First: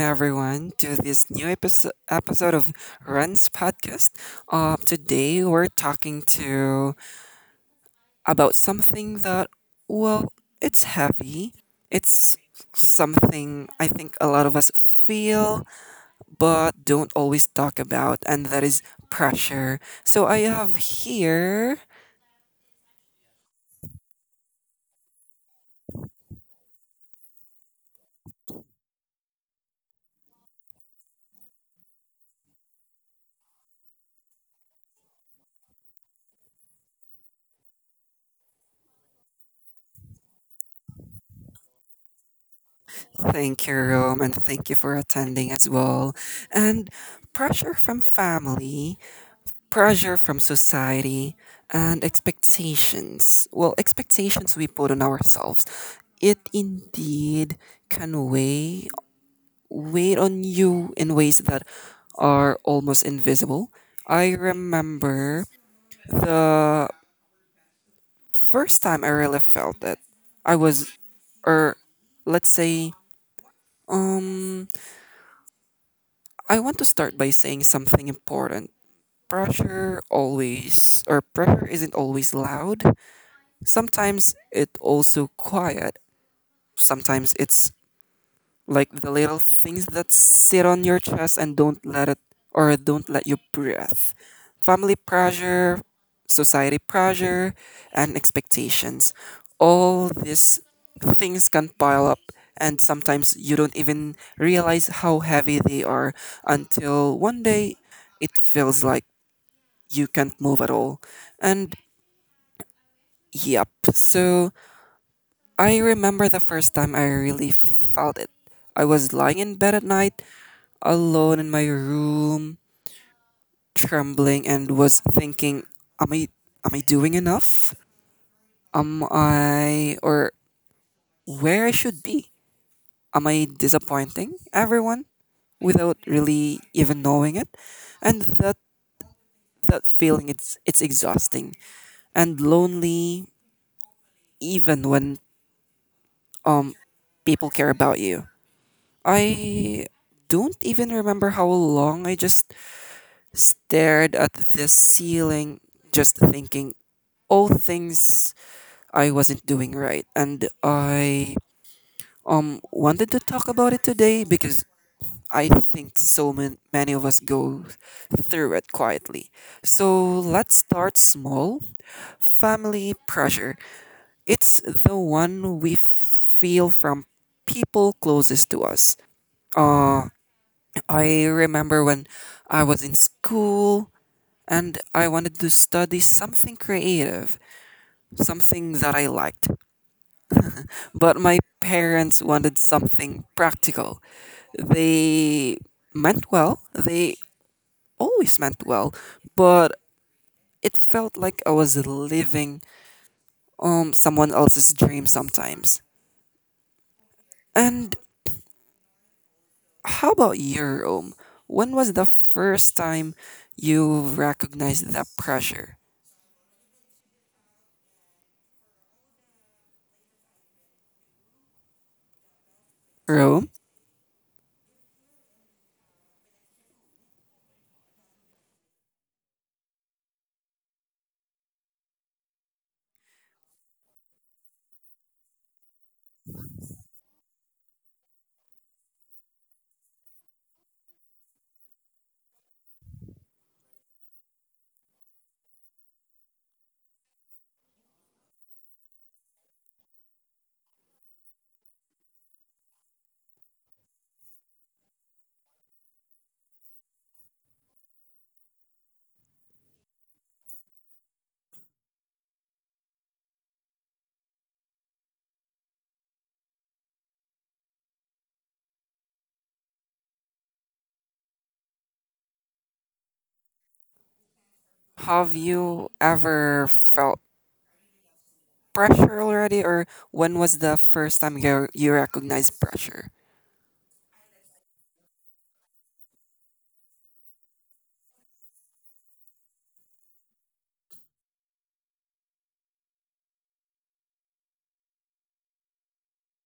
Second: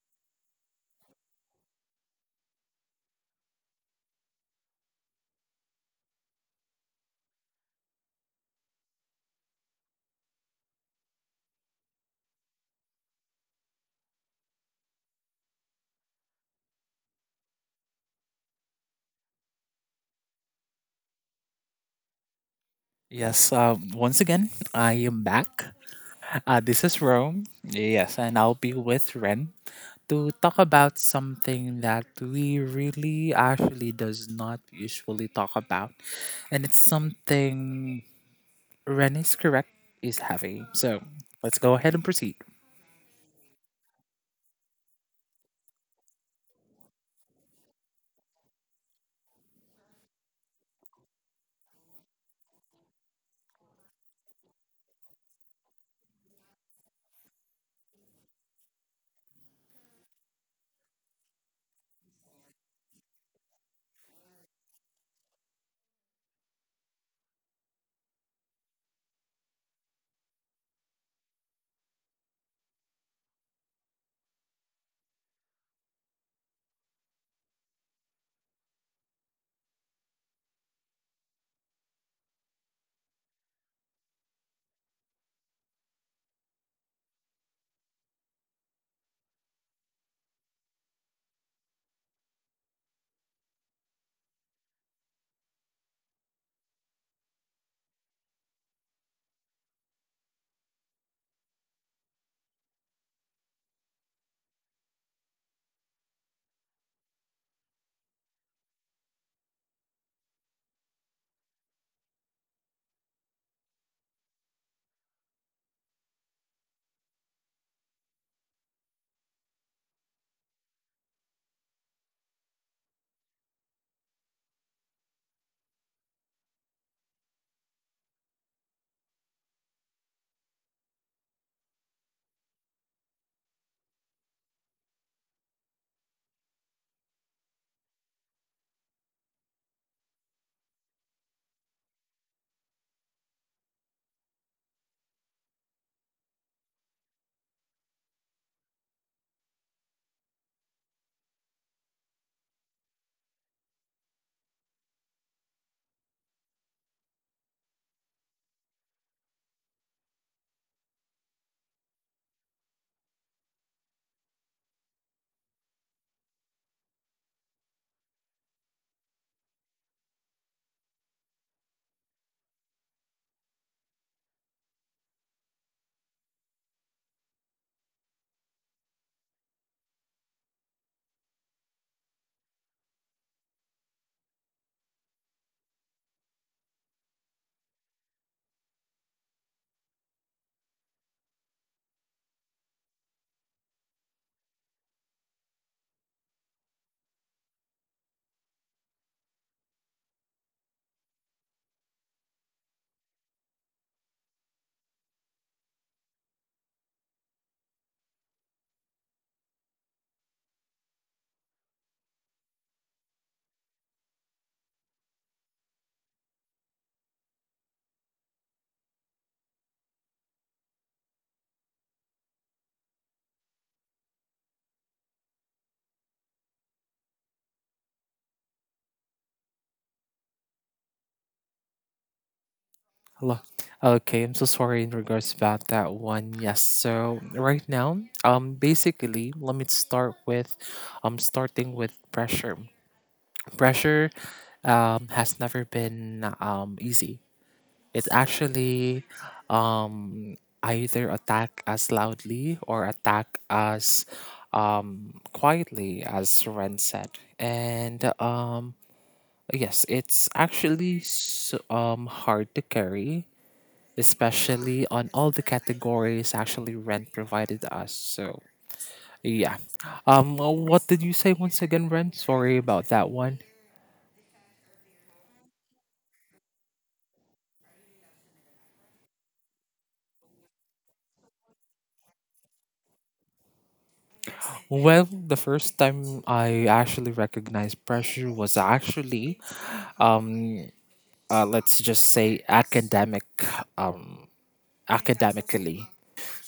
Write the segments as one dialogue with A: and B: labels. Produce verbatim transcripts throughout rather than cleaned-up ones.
A: everyone to this new episode episode of Run's podcast. Uh, today we're talking to about something that well, it's heavy. It's something I think a lot of us feel but don't always talk about, and that is pressure. So I have here.
B: Yes, um, once again, I am back. Uh, this is Rome. Yes, and I'll be with Ren to talk about something that we really actually does not usually talk about. And it's something Ren is correct is heavy. So let's go ahead and proceed.
A: Thank you, Rome, and thank you for attending as well. And pressure from family, pressure from society, and expectations, well, expectations we put on ourselves, it indeed can weigh weigh on you in ways that are almost invisible. I remember the first time I really felt it. I was, or let's say, um I want to start by saying something important. Pressure always or pressure isn't always loud. Sometimes it also quiet. Sometimes it's like the little things that sit on your chest and don't let it or don't let you breathe. Family pressure, society pressure, and expectations. All these things can pile up, and sometimes you don't even realize how heavy they are until one day it feels like you can't move at all. And yep, so I remember the first time I really felt it. I was lying in bed at night, alone in my room, trembling, and was thinking, "Am I, am I doing enough? Am I, or where I should be? Am I disappointing everyone, without really even knowing it?" And that that feeling, it's it's exhausting and lonely, even when um people care about you. I don't even remember how long I just stared at the ceiling, just thinking all things I wasn't doing right. And I um wanted to talk about it today because I think so man- many of us go through it quietly. So let's start small. Family pressure. It's the one we feel from people closest to us. Uh, I remember when I was in school and I wanted to study something creative, something that I liked. But my parents wanted something practical. They meant well, they always meant well, but it felt like I was living um someone else's dream sometimes. And how about your own? When was the first time you recognized that pressure? Rome?
B: Hello. Okay, I'm so sorry in regards about that one. Yes, so right now, um, basically, let me start with, um, starting with pressure. Pressure um, has never been, um, easy. It's actually, um, either attack as loudly or attack as, um, quietly, as Ren said. And um, yes, it's actually s um, hard to carry, especially on all the categories actually Ren provided us. So yeah. Um, what did you say once again, Ren? Sorry about that one.
A: Have you ever felt pressure already, or when was the first time you you recognized pressure?
B: Well, the first time I actually recognized pressure was actually, um, uh, let's just say, academic, um, academically.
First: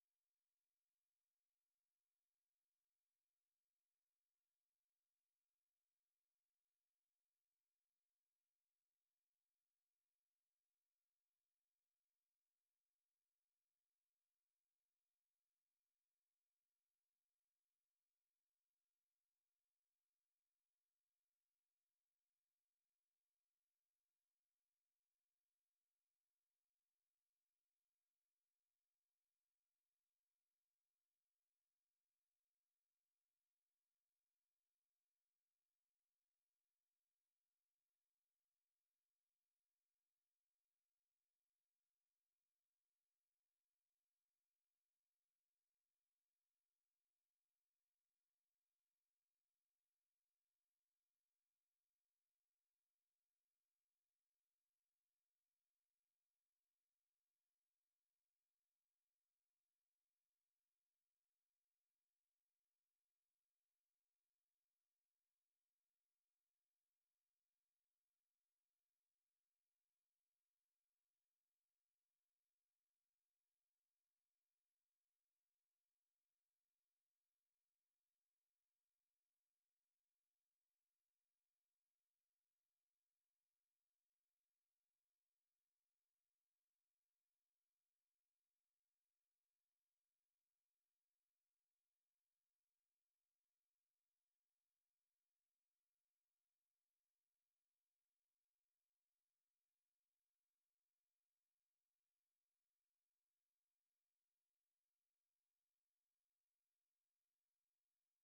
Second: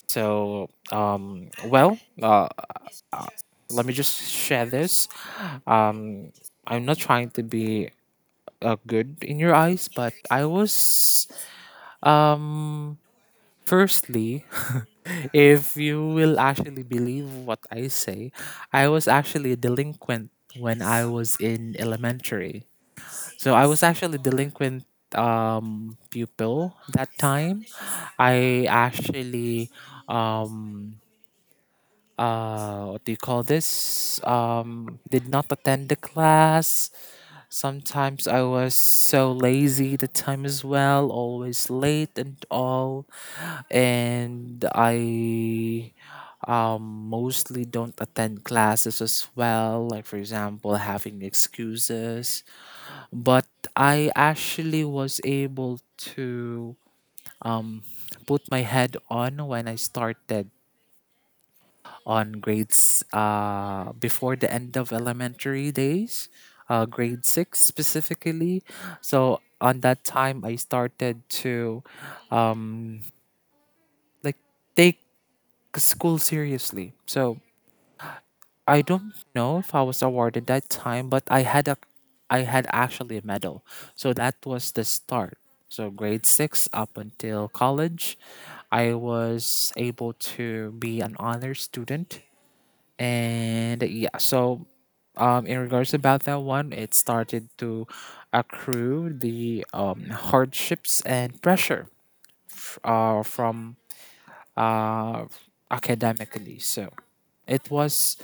B: So, um, well, uh, let me just share this. Um, I'm not trying to be uh, good in your eyes, but I was, um, firstly, if you will actually believe what I say, I was actually a delinquent when I was in elementary. So I was actually delinquent um pupil that time. I actually, um uh what do you call this? Um did not attend the class. Sometimes I was so lazy the time as well, always late and all. And I, um, mostly don't attend classes as well, like, for example, having excuses. But I actually was able to, um, put my head on when I started on grades, uh, before the end of elementary days, uh, grade six specifically. So on that time, I started to, um, like, take school seriously. So I don't know if I was awarded that time, but I had a I had actually a medal. So that was the start. So grade six up until college, I was able to be an honor student. And yeah, so um, in regards about that one, it started to accrue the, um, hardships and pressure f- uh, from, uh, academically. So it was,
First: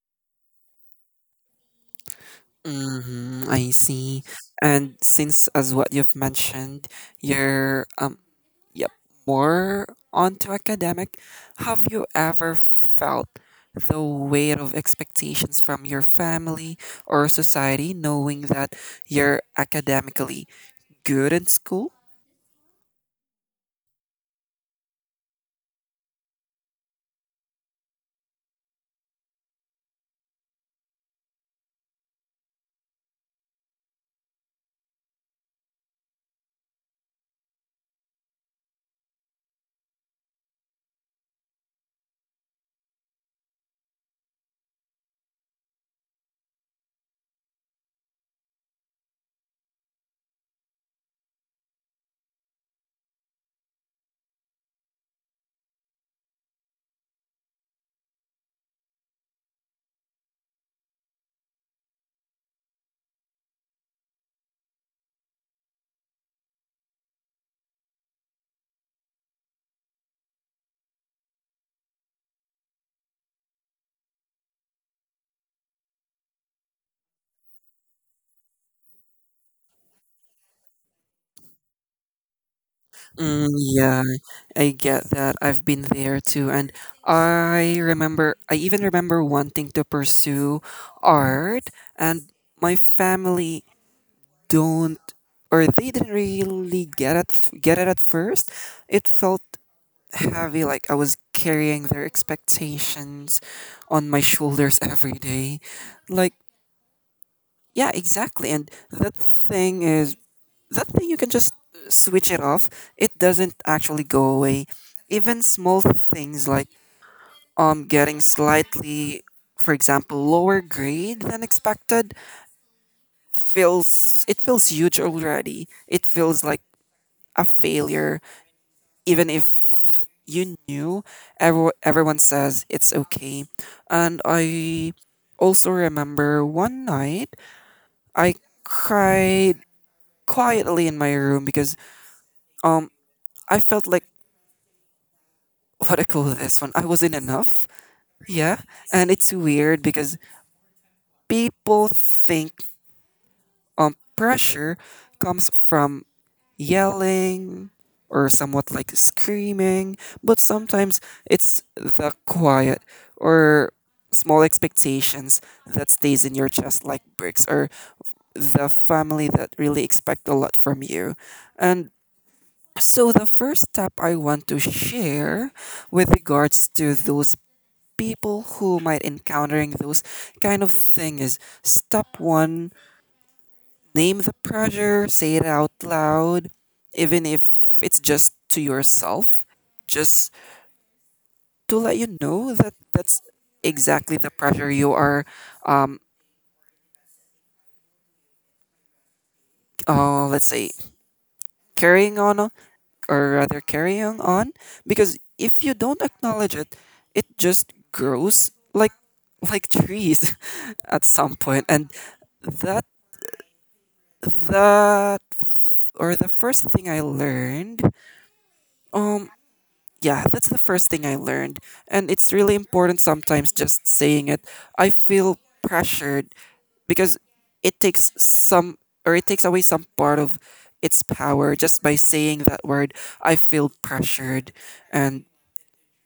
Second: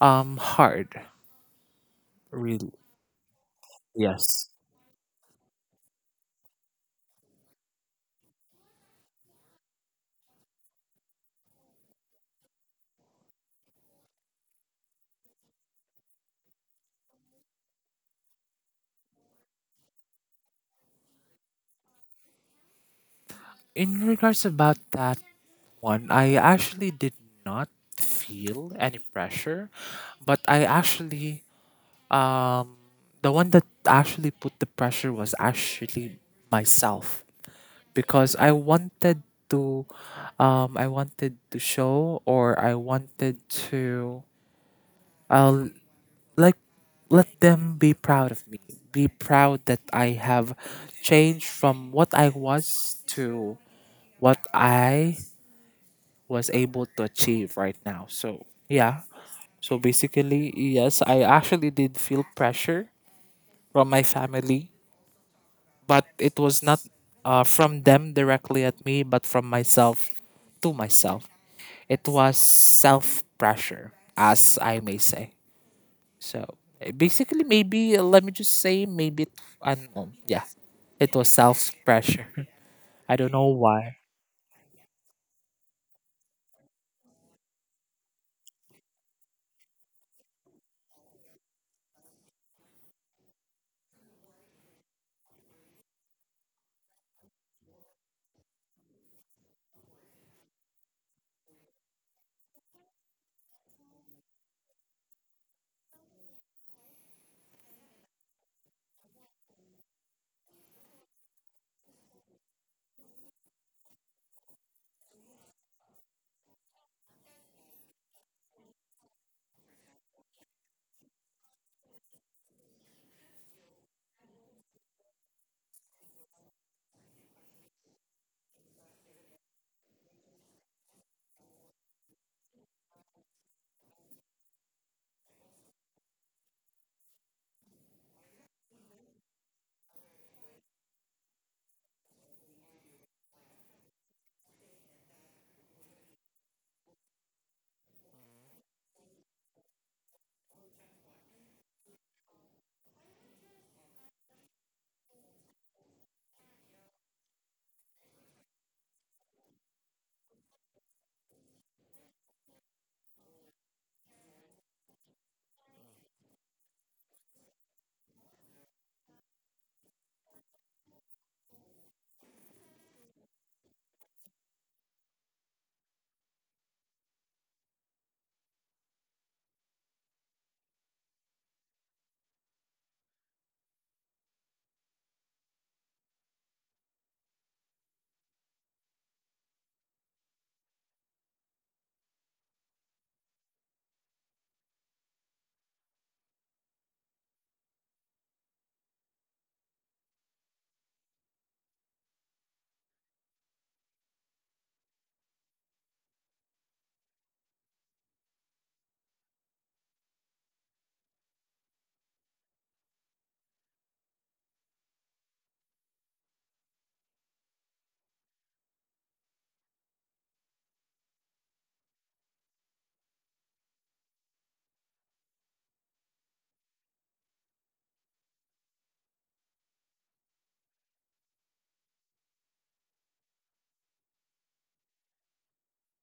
B: um, hard, really.
A: Mm-hmm, I see.
B: Yes.
A: And since, as what you've mentioned, you're um, yep, more onto academic. Have you ever felt the weight of expectations from your family or society, knowing that you're academically good in school?
B: In regards about that one, I actually did not feel any pressure, but I actually, um, the one that actually put the pressure was actually myself, because I wanted to um I wanted to show, or I wanted to, uh, like, let them be proud of me, be proud that I have changed from what I was to what I was able to achieve right now. So yeah, so basically, yes, I actually did feel pressure from my family, but it was not uh, from them directly at me, but from myself to myself. It was self pressure, as I may say. So, eh, basically, maybe, uh, let me just say, maybe it, not know. Yeah, it was self pressure. I don't
A: Mm,
B: know why.
A: yeah, I get that. I've been there too. And I remember, I even remember wanting to pursue art, and my family don't, or they didn't really get it, get it at first. It felt heavy, like I was carrying their expectations on my shoulders every day. Like, yeah, exactly. And that thing is that thing you can just uh, switch it off, it doesn't actually go away. Even small things like um getting slightly, for example, lower grade than expected, feels it feels huge already, it feels like a failure, even if you knew every, everyone says it's okay. And I also remember one night I cried quietly in my room because um I felt like, what I call this one? I wasn't enough. Yeah. And it's weird because people think um pressure comes from yelling or somewhat like screaming, but sometimes it's the quiet or small expectations that stays in your chest like bricks, or the family that really expect a lot from you. And so the first step I want to share with regards to those people who might encountering those kind of thing is step one, name the pressure, say it out loud, even if it's just to yourself, just to let you know that that's exactly the pressure you are um uh, let's say carrying on or rather carrying on, because if you don't acknowledge it, it just grows like like trees at some point. And that That f- or the first thing I learned, um, yeah, that's the first thing I learned, and it's really important sometimes just saying it. I feel pressured because it takes some or it takes away some part of its power just by saying that word. I feel pressured, and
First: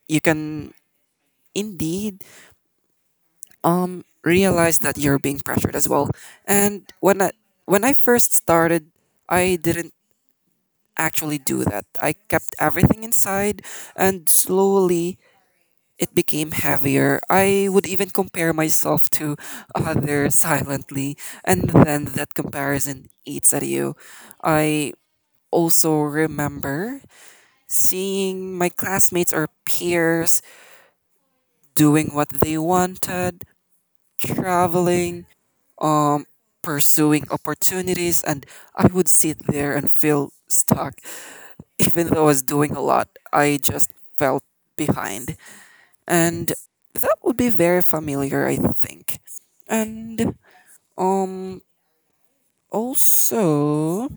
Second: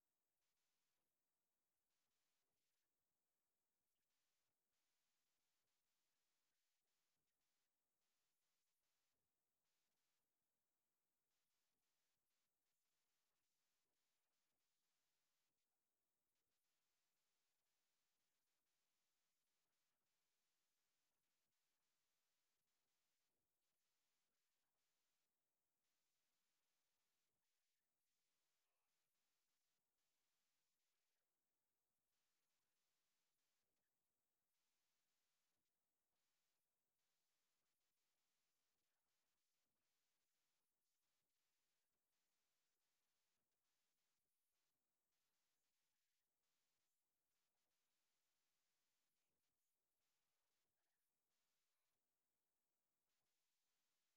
A: you can indeed um realize that you're being pressured as well. And when I when I first started, I didn't actually do that. I kept everything inside, and slowly it became heavier. I would even compare myself to others silently, and then that comparison eats at you. I also remember seeing my classmates or peers doing what they wanted, traveling, um, pursuing opportunities, and I would sit there and feel stuck. Even though I was doing a lot, I just felt behind. And that would be very familiar, I think. And um also,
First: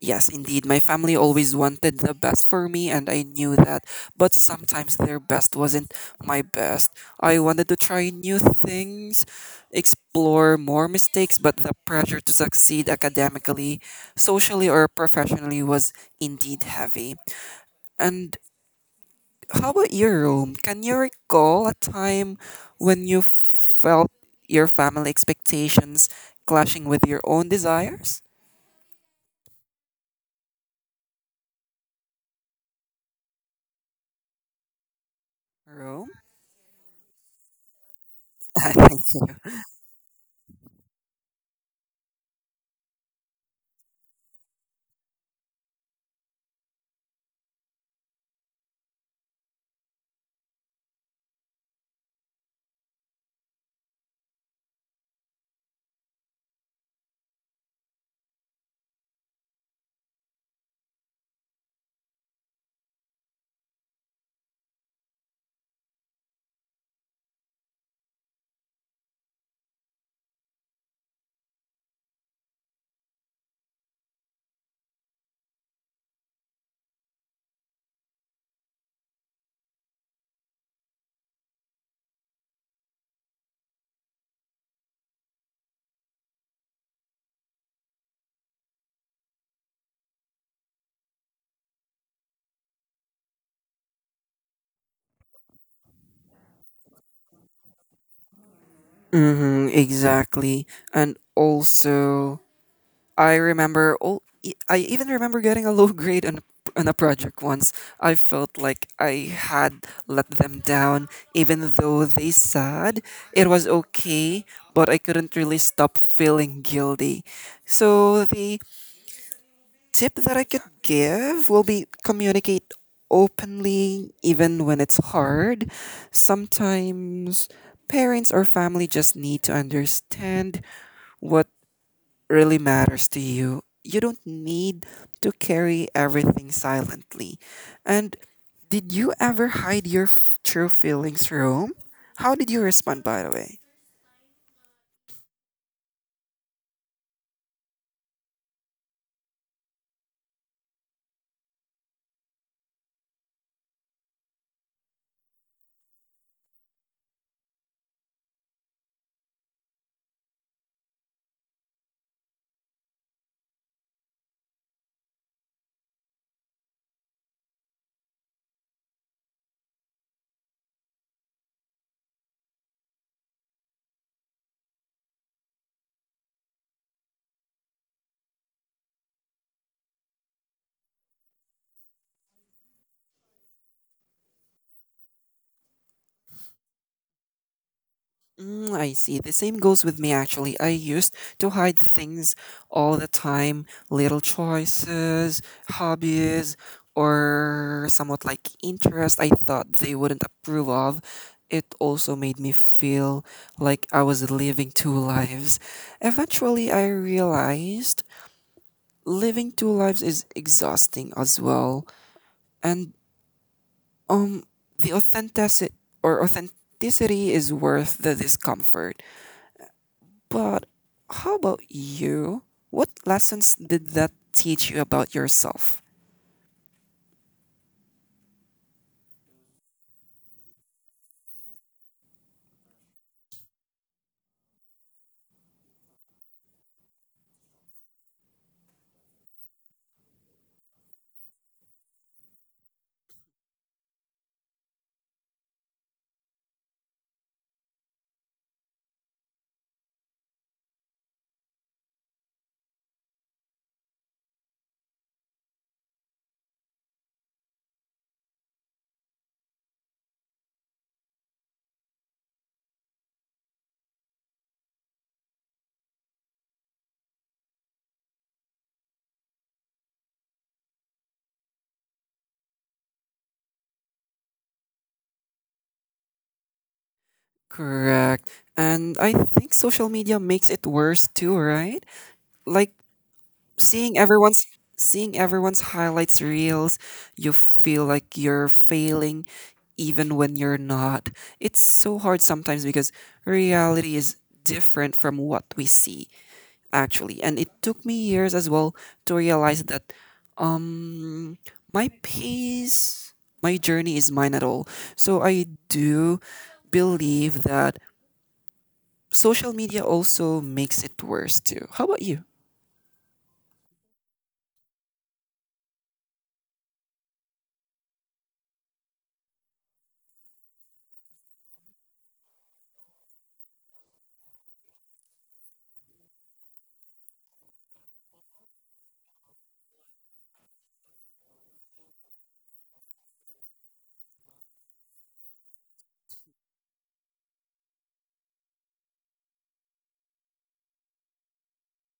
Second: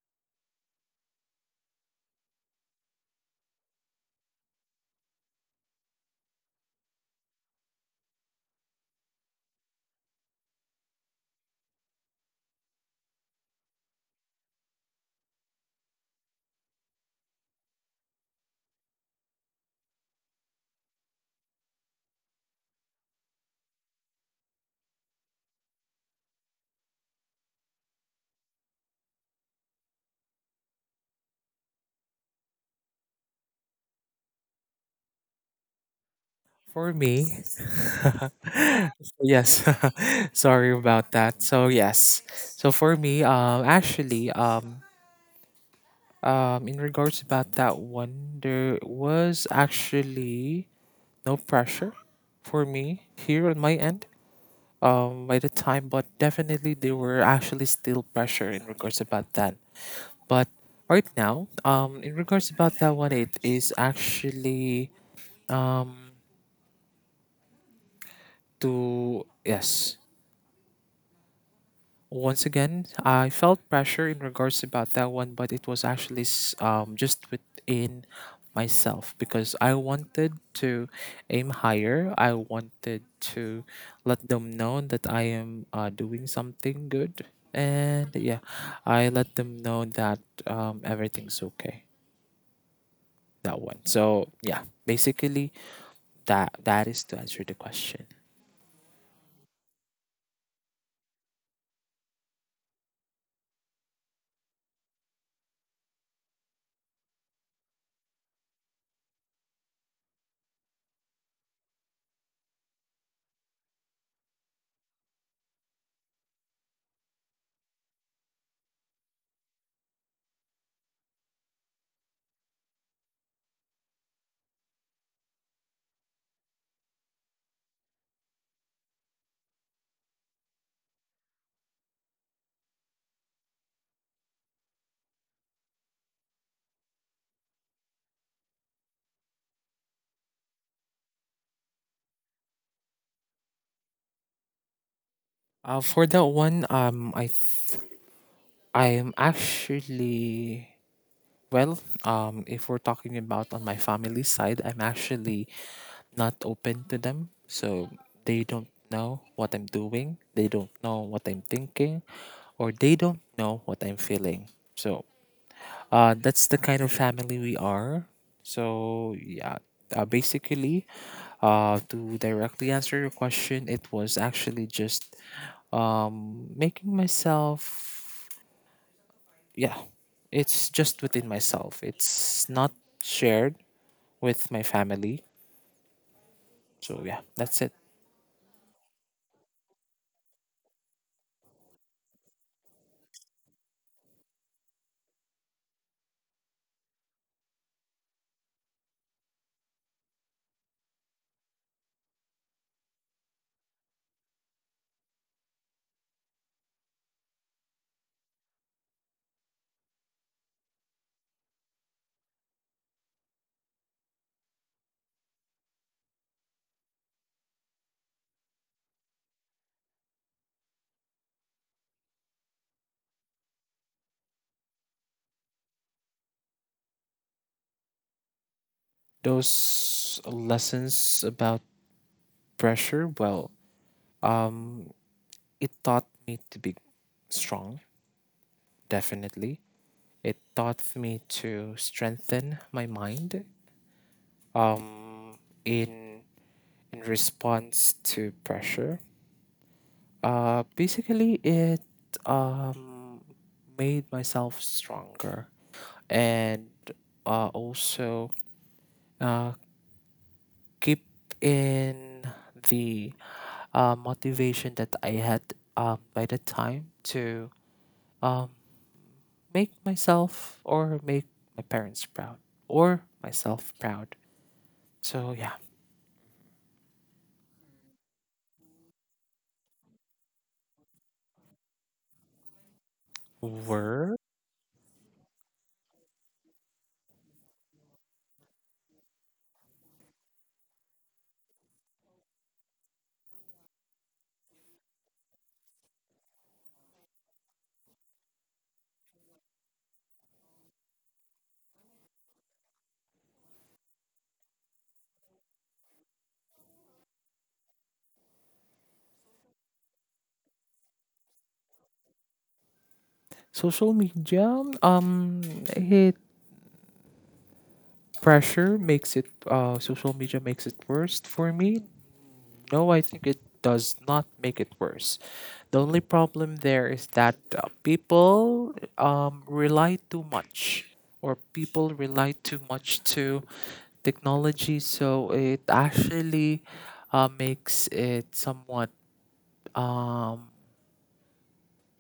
A: yes, indeed, my family always wanted the best for me and I knew that, but sometimes their best wasn't my best. I wanted to try new things, explore more mistakes, but the pressure to succeed academically, socially or professionally was indeed heavy. And how about your room? Can you recall a time when you felt your family expectations clashing with your own desires? Rome?
B: For me,
A: I think so.
B: yes, sorry about that. So yes, so for me, um, actually, um, Um, in regards about that one, there was actually no pressure for me here on my end. Um, by the time, but definitely there were actually still pressure in regards about that. But right now, um, in regards about that one, it is actually, um to, yes, once again, I felt pressure in regards about that one, but it was actually s- um, just within myself because I wanted to aim higher. I wanted to let them know that I am, uh, doing something good, and yeah, I let them know that, um, everything's okay. That one. So yeah, basically that that is to answer the question.
A: Mm-hmm, exactly. And also, I remember, all, e, I even remember getting a low grade on, a- on a project once. I felt like I had let them down, even though they said it was okay, but I couldn't really stop feeling guilty. So the tip that I could give will be, communicate openly even when it's hard. Sometimes parents or family just need to understand what really matters to you. You don't need to carry everything silently. And did you ever hide your f- true feelings, Rome? How did you respond, by the way?
B: Uh, for that one, um, I th- I am actually Well, um, if we're talking about on my family side, I'm actually not open to them. So they don't know what I'm doing, they don't know what I'm thinking, or they don't know what I'm feeling. So uh, that's the kind of family we are. So yeah, uh, basically, uh, to directly answer your question, it was actually just, um, making myself, yeah, it's just within myself. It's not shared with my family. So yeah, that's it.
A: Mm, I see. The same goes with me actually. I used to hide things all the time, little choices, hobbies, or somewhat like interest I thought they wouldn't approve of. It also made me feel like I was living two lives. Eventually, I realized living two lives is exhausting as well. And um the authenticity or authenticity is worth the discomfort. But how about you? What lessons did that teach you about yourself?
B: Those lessons about pressure, well, um, it taught me to be strong, definitely. It taught me to strengthen my mind, um, in in response to pressure. Uh, basically, it, um, made myself stronger, and uh, also, uh, keep in the, uh, motivation that I had, um, by the time, to, um, make myself, or make my parents proud, or myself proud. So yeah,
A: Correct. And I think social media makes it worse too, right? Like seeing
B: work,
A: everyone's seeing everyone's highlights reels, you feel like you're failing even when you're not. It's so hard sometimes because reality is different from what we see. Actually, and it took me years as well to realize that um my pace, my journey is mine at all. So I do believe that social media also makes it worse too. How about you?
B: social media. Um, it Pressure makes it, uh, social media makes it worse for me. No, I think it does not make it worse. The only problem there is that uh, people, um, rely too much, or people rely too much to technology, so it actually, uh, makes it somewhat, um,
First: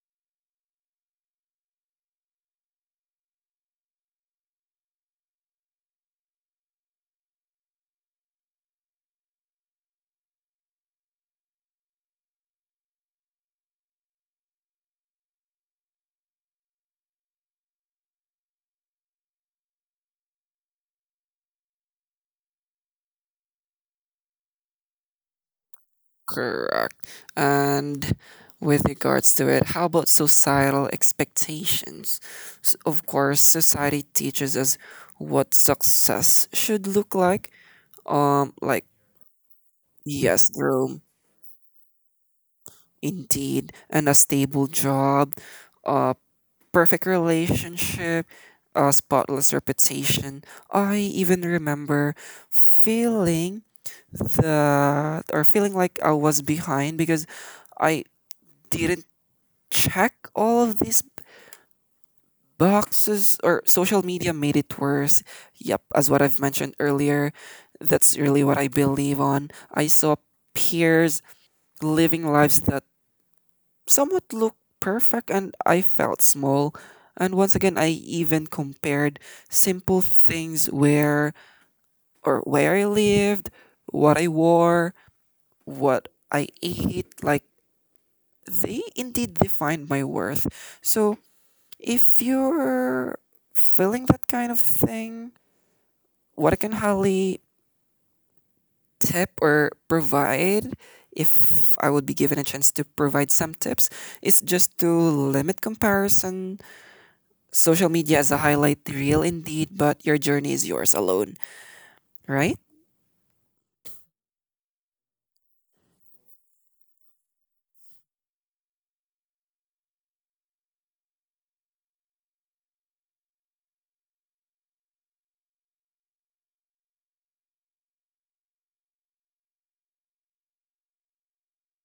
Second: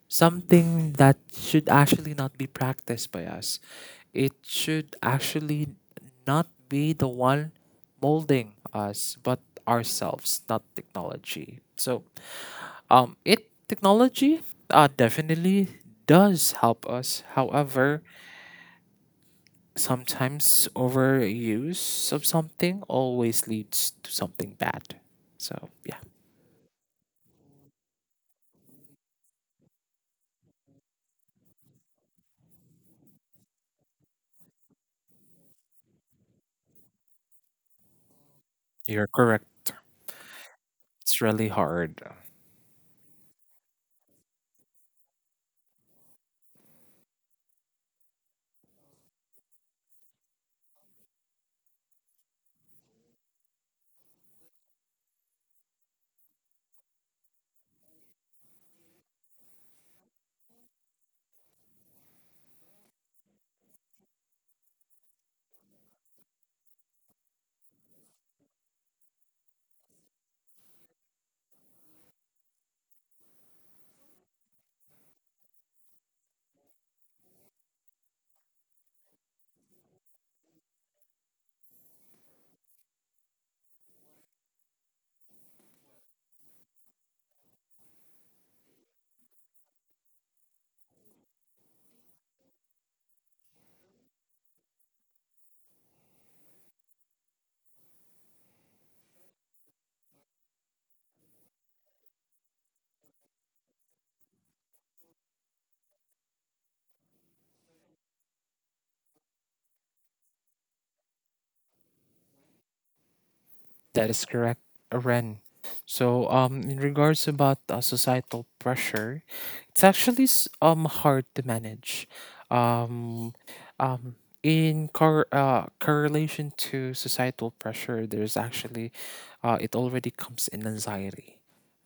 B: something that should actually not be practiced by us. It should actually not be the one molding us, but ourselves, not technology. So, um, it technology, uh, definitely does help us. However, sometimes overuse of something always leads to something bad. So, yeah,
A: Correct. And with regards to it, how about societal expectations? S Of course society teaches us what success should look like, um like,
B: you're correct.
A: yes, through
B: It's really hard.
A: indeed, and a stable job, a perfect relationship, a spotless reputation. I even remember feeling that or feeling like I was behind because I didn't check all of these boxes, or social media made it worse. Yep, as what I've mentioned earlier, that's really what I believe on. I saw peers living lives that someone looked perfect, and I felt small. And once again, I even compared simple things, where or where I lived, what I wore, what I ate. Like, they indeed defined my worth. So if you're feeling that kind of thing, what I can highly tip or provide if I would be given a chance to provide some tips is just to limit comparison. Social media is a highlight reel indeed, but your journey is yours alone, right?
B: That is correct, Ren. So, um, in regards about, uh, societal pressure, it's actually s- um hard to manage. Um, um, in cor- uh, correlation to societal pressure, there's actually, uh, it already comes in anxiety,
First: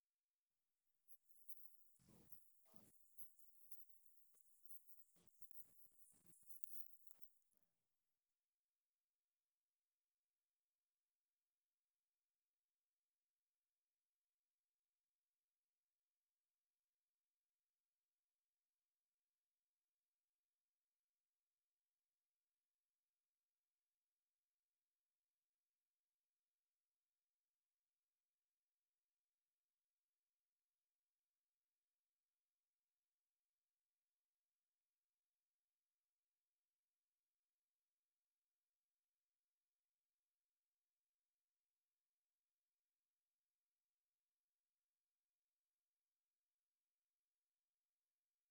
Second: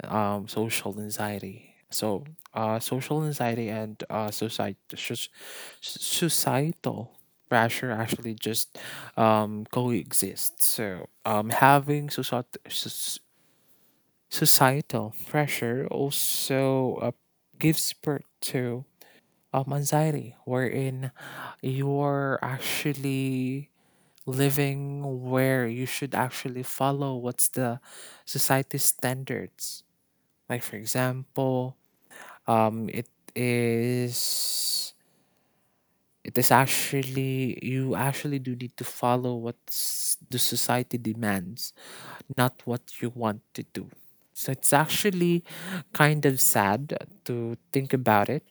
B: um, social anxiety. So, uh, social anxiety and, uh, society, societal pressure actually just, um, coexist. So, um, having societ- soc- societal pressure also, uh, gives birth to, um, anxiety, wherein you're actually living where you should actually follow what's the society standards. Like, for example, um, it is it is actually you actually do need to follow what s- the society demands, not what you want to do. So it's actually kind of sad to think about it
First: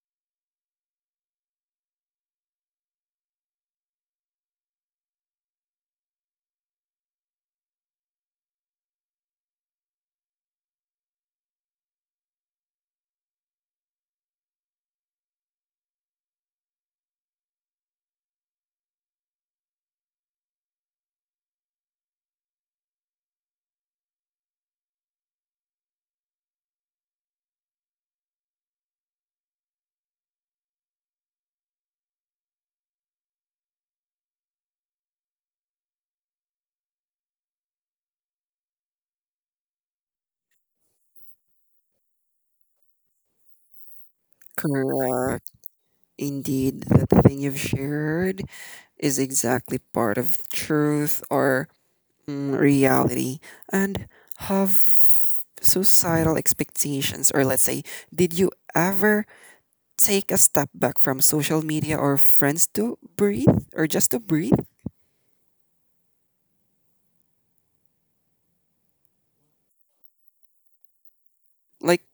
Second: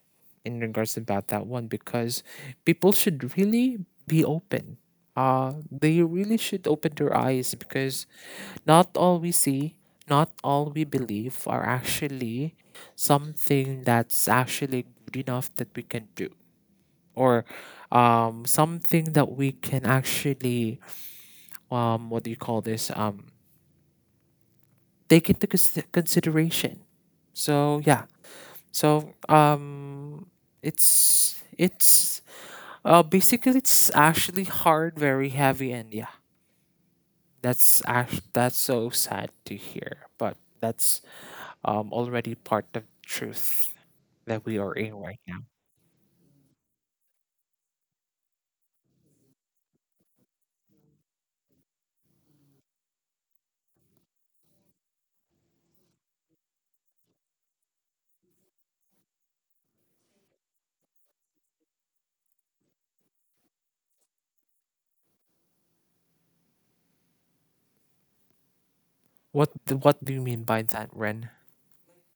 B: in regards about that one, because people should really be open. Uh, they really should open their eyes because not all we see, not all we believe are actually something that's actually good enough that we can do, or, um, something that we can actually, um, what do you call this um, take into cons- consideration. So yeah. So um it's it's uh basically it's actually hard, very heavy, and yeah. That's act that's so sad to hear, but that's, um already part of truth that we are in right now.
A: Correct. Indeed, that the thing you've shared is exactly part of truth, or mm, reality. And have societal expectations, or let's say, did you ever take a step back from social media or friends to breathe, or just to breathe?
B: What d- what do you mean by that, Ren?
A: Like,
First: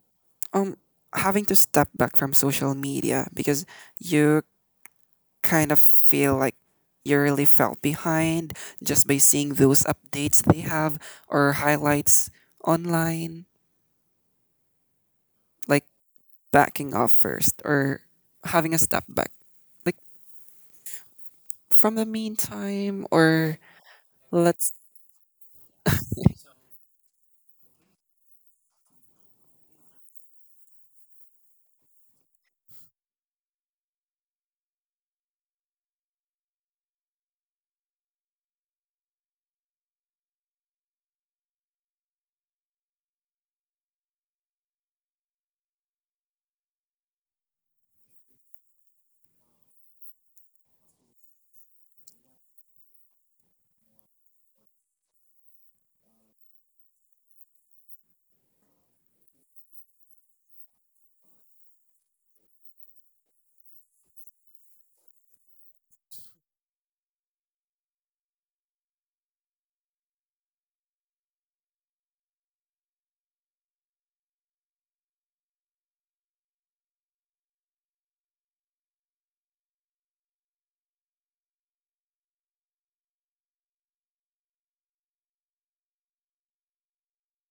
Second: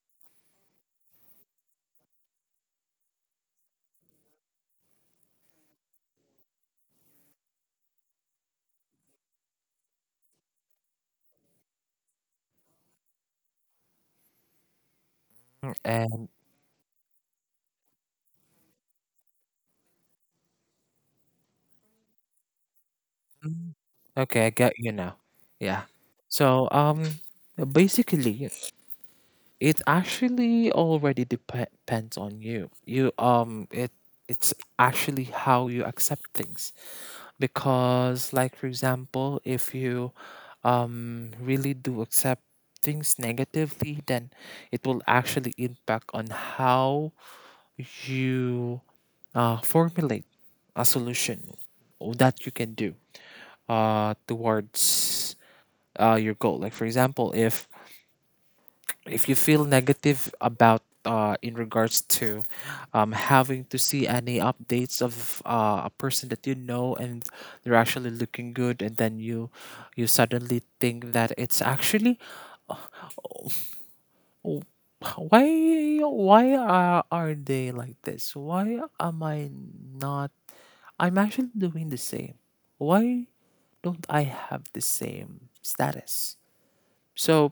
A: um, having to step back from social media because you kind of feel like you really felt behind just by seeing those updates they have or highlights online? Like,
B: And
A: backing off first or having a step back? Like from the meantime, or
B: mm, okay, I
A: let's
B: get you now. Yeah. So um basically it actually already depe- depends on you. You, um it it's actually how you accept things, because, like, for example, if you, um really do accept things negatively, then it will actually impact on how you, uh, formulate a solution that you can do uh towards uh your goal. Like, for example, if if you feel negative about, uh, in regards to, um, having to see any updates of, uh, a person that you know and they're actually looking good, and then you you suddenly think that it's actually, "Oh, why why are, are they like this? Why am I not? I'm actually doing the same. Why don't I have the same status?" So,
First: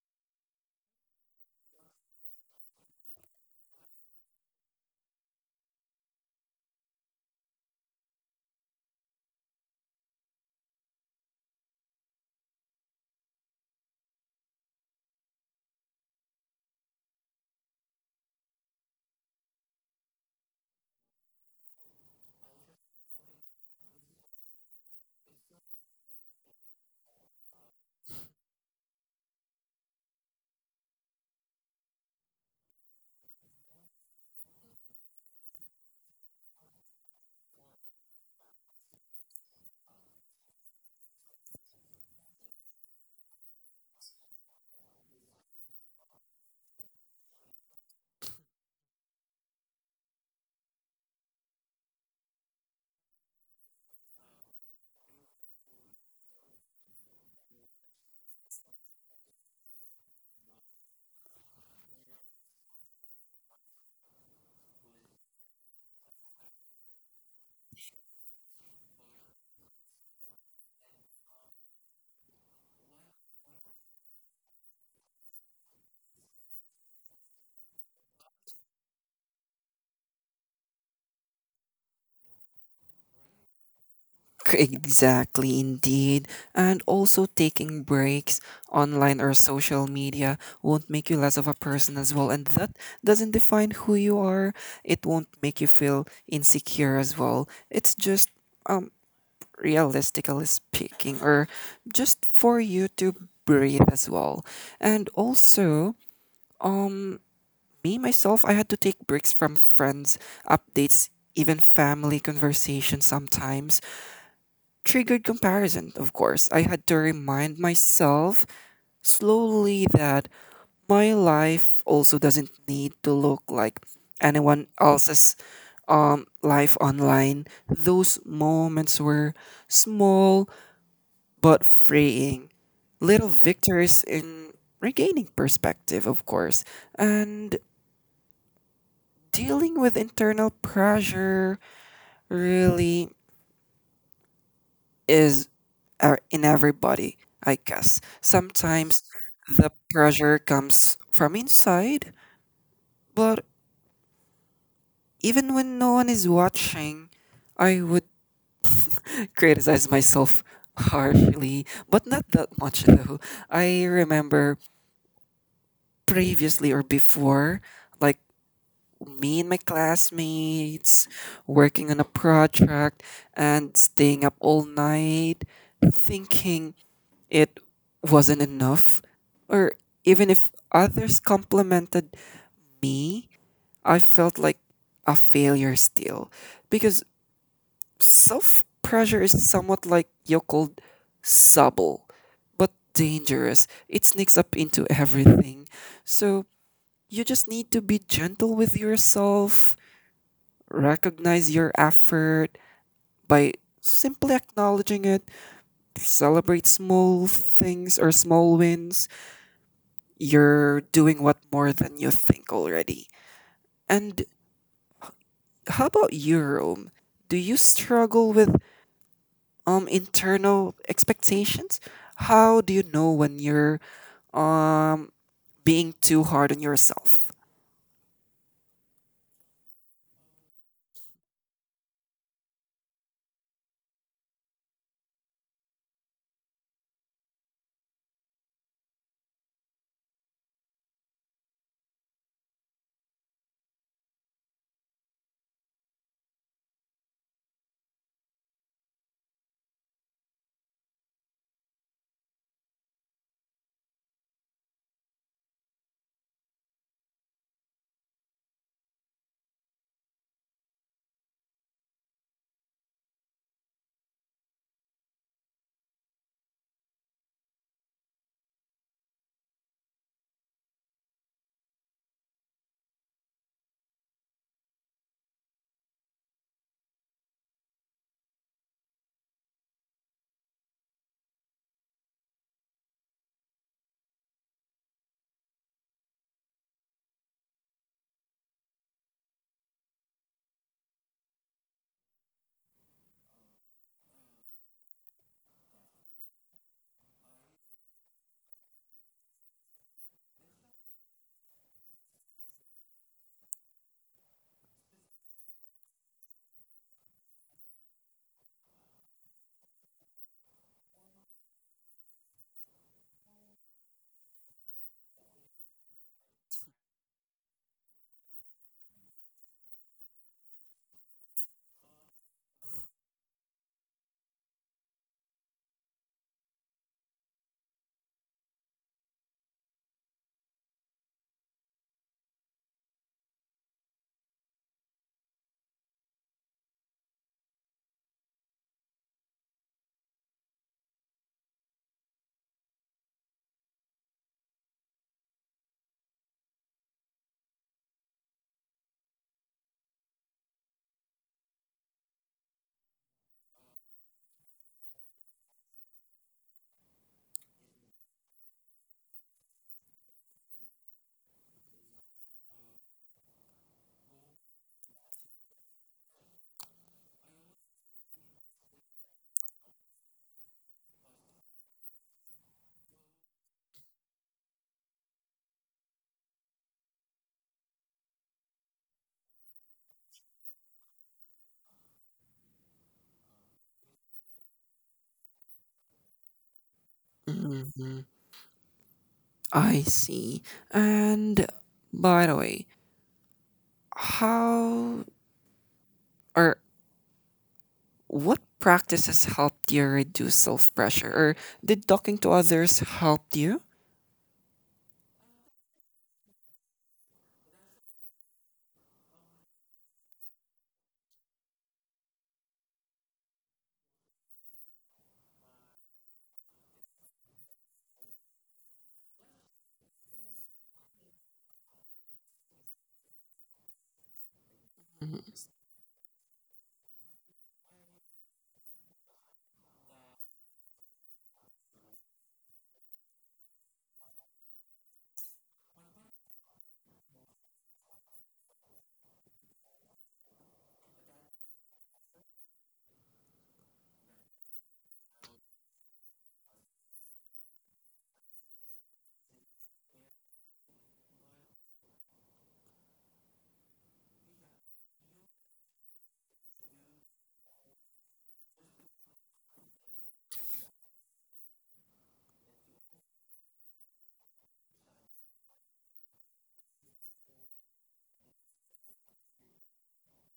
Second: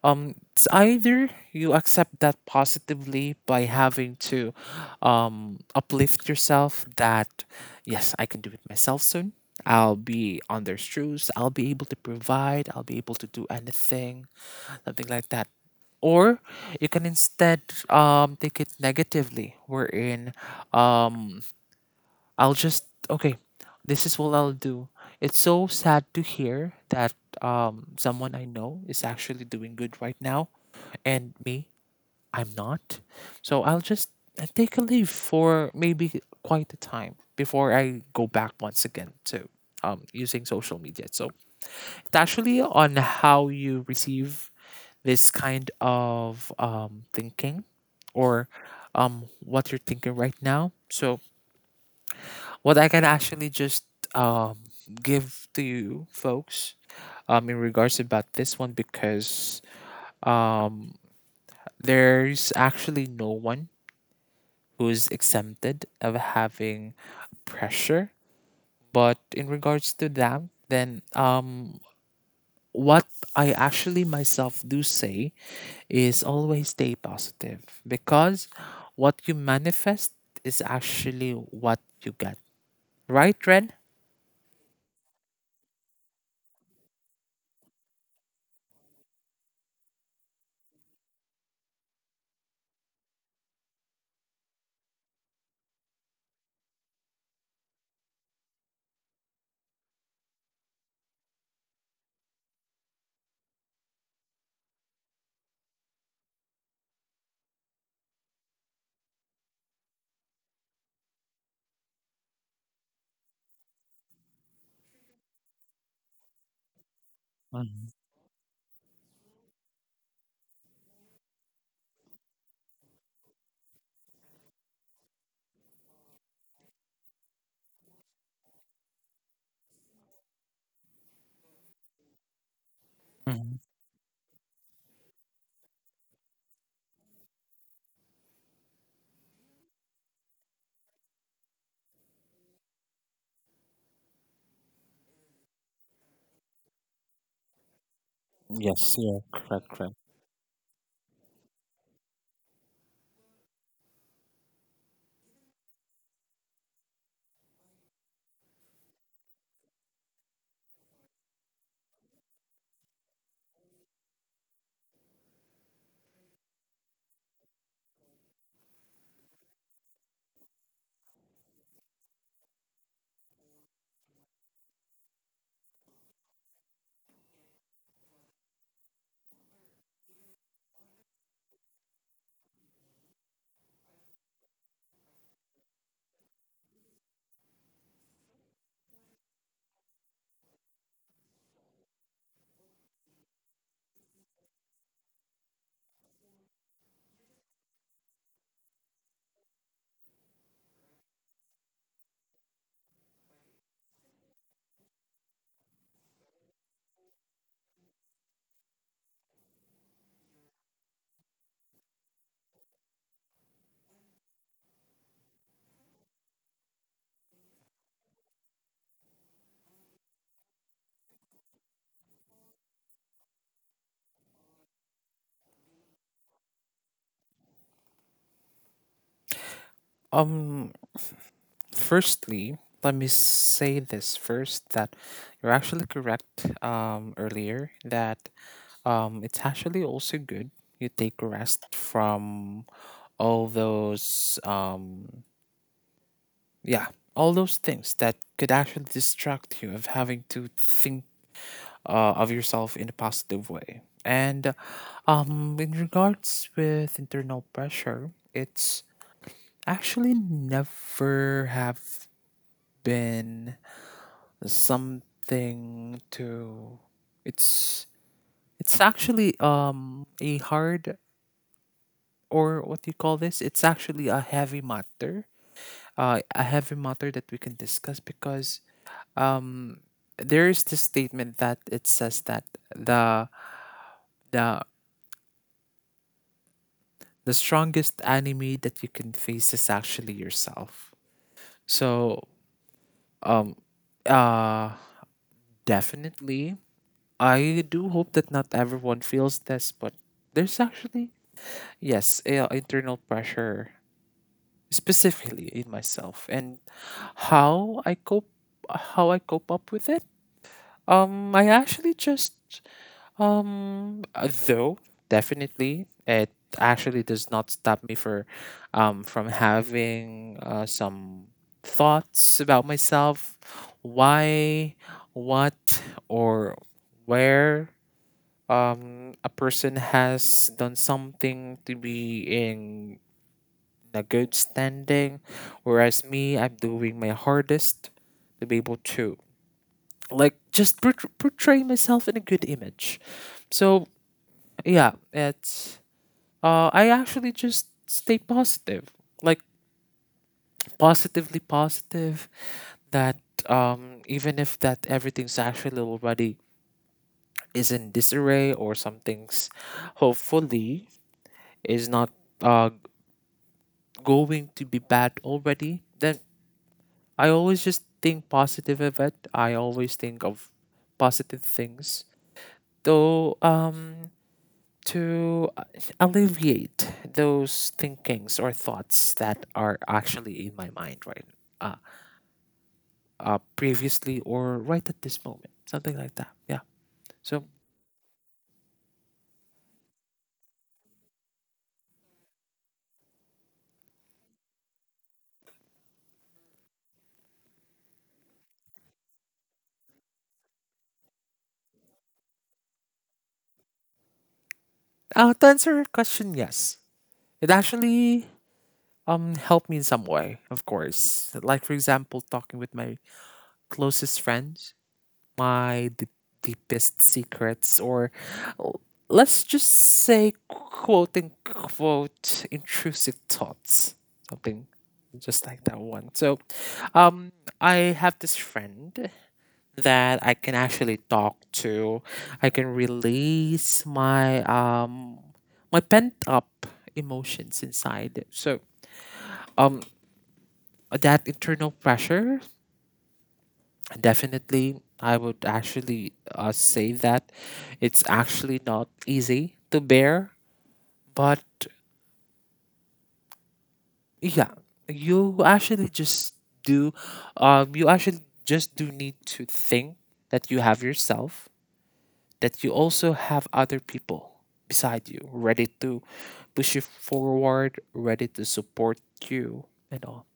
B: um, it's either you accept that positively by having to, um, uplift yourself that, yes, I can do it myself soon. I'll be on their shoes. I'll be able to provide. I'll be able to do anything, something like that. Or you can instead, um, take it negatively, wherein, um, I'll just, okay, this is what I'll do. It's so sad to hear that, um someone I know is actually doing good right now, and me, I'm not. So I'll just, uh, take a leave for maybe quite a time before I go back once again to, um using social media. So it's actually on how you receive this kind of, um thinking, or, um what you're thinking right now. So what I can actually just, um give to you folks, um in regards about this one, because, um there's actually no one who's exempted of having pressure, but in regards to that, then, um what I actually myself do say is, always stay positive, because what you manifest is actually what you get. Right, Ren?
A: exactly indeed, and also taking breaks online or social media won't make you less of a person as well, and that doesn't define who you are. It won't make you feel insecure as well. It's just um realistically speaking, or just for you to breathe as well. And also, um, me myself, I had to take breaks from friends, updates, even family conversations sometimes. Triggered comparison, of course. I had to remind
B: Mhm.
A: myself slowly that my life also doesn't need to look like anyone else's um life online. Those moments were small but freeing. Little victories in regaining perspective, of course. And dealing with internal pressure really is, uh, in everybody, I guess.
B: Yes,
A: Sometimes
B: yeah, correct,
A: the
B: correct.
A: pressure comes from inside, but even when no one is watching, I would criticize myself harshly, but not that much though. I remember previously or before, like me and my classmates working on a project and staying up all night thinking it wasn't enough, or even if others complimented me, I felt like a failure still. Because self pressure is somewhat like you called, but dangerous. It sneaks up into everything. So you just need to be gentle with yourself. Recognize your effort by simply acknowledging it. Celebrate small things or small wins. You're doing what more than you think already. And how about you, Rome? Do you struggle with um internal expectations? How do you know when you're um being too hard on yourself?
B: Um, Firstly, let me say this first, that you're actually correct, um earlier, that, um it's actually also good you take rest from all those, um yeah, all those things that could actually distract you of having to think, uh, of yourself in a positive way. And um in regards with internal pressure, it's actually never have been something to it's it's actually um a hard or what do you call this, it's actually a heavy matter, uh, a heavy matter that we can discuss because um there is this statement that it says that the the the strongest enemy that you can face is actually yourself. So um uh definitely I do hope that not everyone feels this, but there's actually, yes, uh, internal pressure specifically in myself and how I cope how I cope up with it. Um I actually just um uh, though definitely it actually does not stop me for um from having uh, some thoughts about myself, why, what, or where um a person has done something to be in a good standing, whereas me, I'm doing my hardest to be able to like just portr- portray myself in a good image. So yeah, it's uh I actually just stay positive, like positively positive, that um even if that everything's actually already is in disarray or something's hopefully is not uh going to be bad already, then I always just think positive of it. I always think of positive things. Though um to uh, alleviate those thinkings or thoughts that are actually in my mind right uh, uh previously or right at this moment. Something like that. Yeah. So
A: Hmm. I see. And by the way, how or what practices helped you reduce self pressure, or did talking to others help you?
B: uh, to answer your question, yes. It actually um helped me in some way, of course. Like for example, talking with my closest friends, my d- deepest secrets, or l- let's just say, quote unquote, intrusive thoughts, something just like that one. So, um, I have this friend that I can actually talk to. I can release my um my pent up emotions inside. So, um, that internal pressure, definitely I would actually uh, say that it's actually not easy to bear, but yeah, you actually just do, um, you actually just do need to think that you have yourself, that you also have other people beside you, ready to push you forward, ready to support you, and all.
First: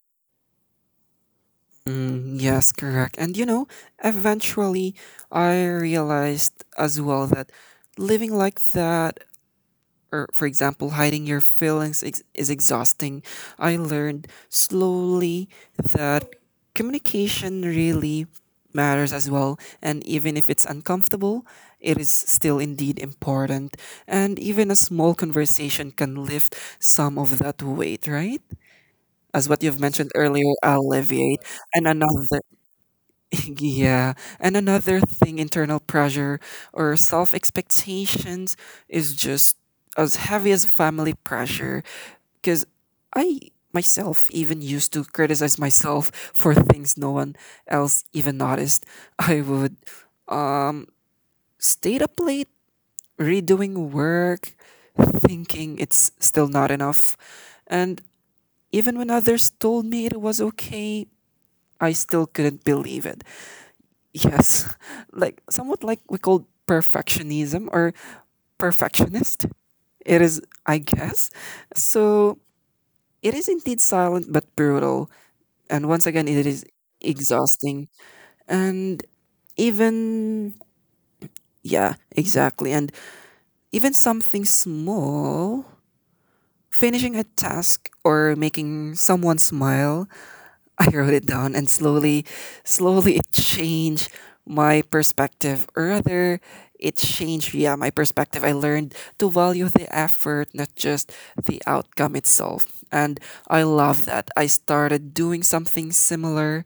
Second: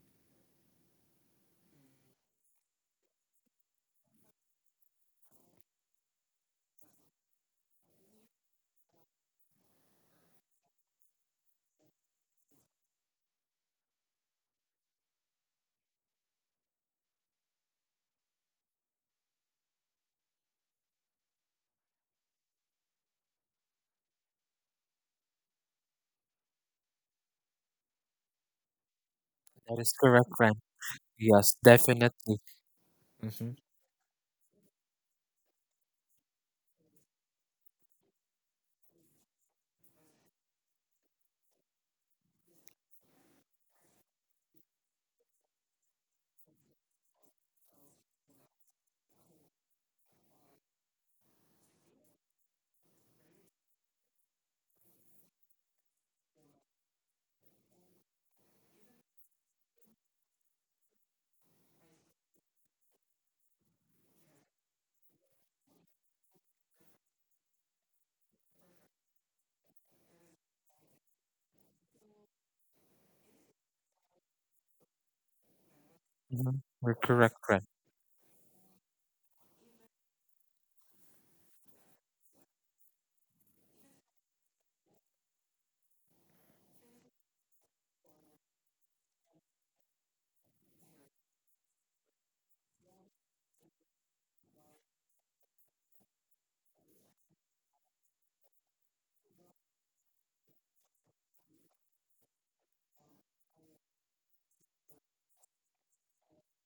A: Mm, yes, correct. And you know, eventually I realized as well that living like that, or for example, hiding your feelings ex- is exhausting. I learned slowly that communication really matters as well. And even if it's uncomfortable, it is still indeed important. And even a small conversation can lift some of that weight, right? As what you've
B: That is
A: mentioned
B: correct,
A: earlier,
B: friend.
A: alleviate.
B: Yes,
A: And another
B: definitely. Mm-hmm.
A: yeah, and another thing, internal pressure or self expectations is just as heavy as family pressure. Because I myself even used to criticize myself for things no one else even noticed. I would um, stay up late redoing work, thinking it's still not enough. And even when others told me it was okay, I still couldn't believe it. Yes, like somewhat like we call perfectionism or perfectionist. It is, I guess. So it is indeed silent but brutal. And once again, it is
B: We're correct, friend.
A: exhausting. And even, yeah, exactly. And even something small, finishing a task or making someone smile, I wrote it down, and slowly, slowly it changed my perspective. Or rather, it changed, yeah, my perspective. I learned to value the effort, not just the outcome itself. And I love that. I started doing something similar,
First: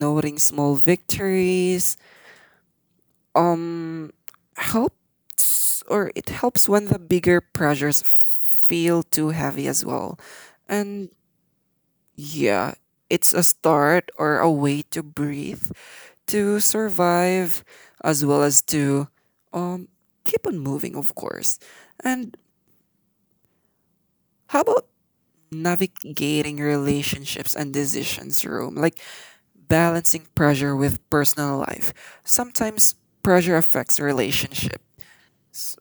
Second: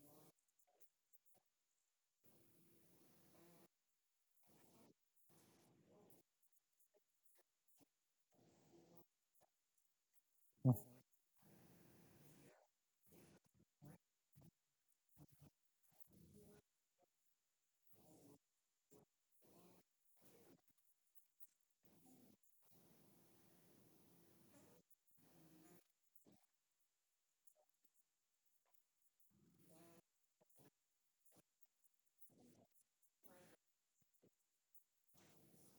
A: noting small victories. Um, Helps or it helps when the bigger pressures feel too heavy as well. And yeah, it's a start or a way to breathe, to survive, as well as to um keep on moving, of course. And how about navigating relationships and decisions room, like balancing pressure with personal life. Sometimes pressure affects relationships,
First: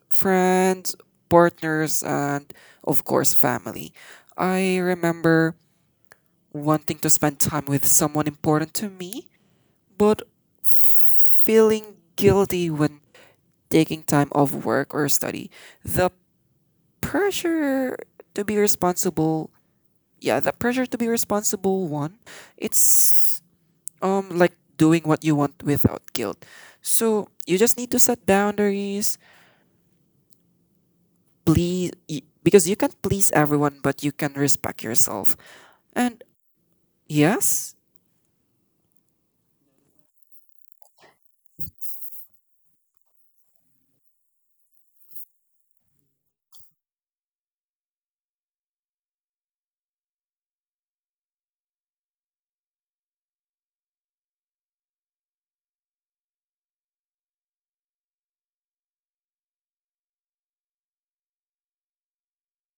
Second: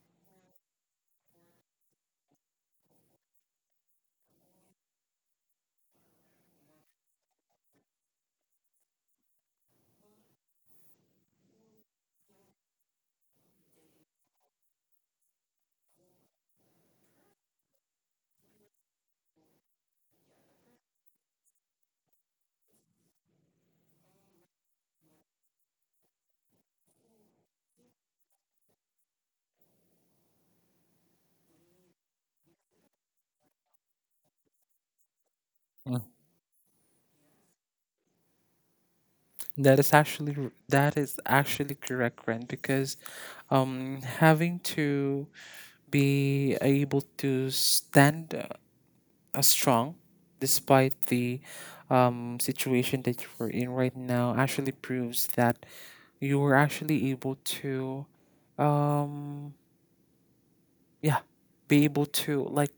A: friends, partners, and of course family. I remember wanting to spend time with someone important to me, but feeling guilty when taking time off work or study. The pressure to be responsible, yeah, the pressure to be responsible one, it's um like doing what you want without guilt. So you just need to set boundaries, please y- because you can't please everyone, but you can respect yourself. And yes,
B: That is actually r- that is actually correct, Ren, because um, having to be able to stand uh, uh, strong despite the, um, situation that you are in right now actually proves that you were actually able to, um, yeah, be able to like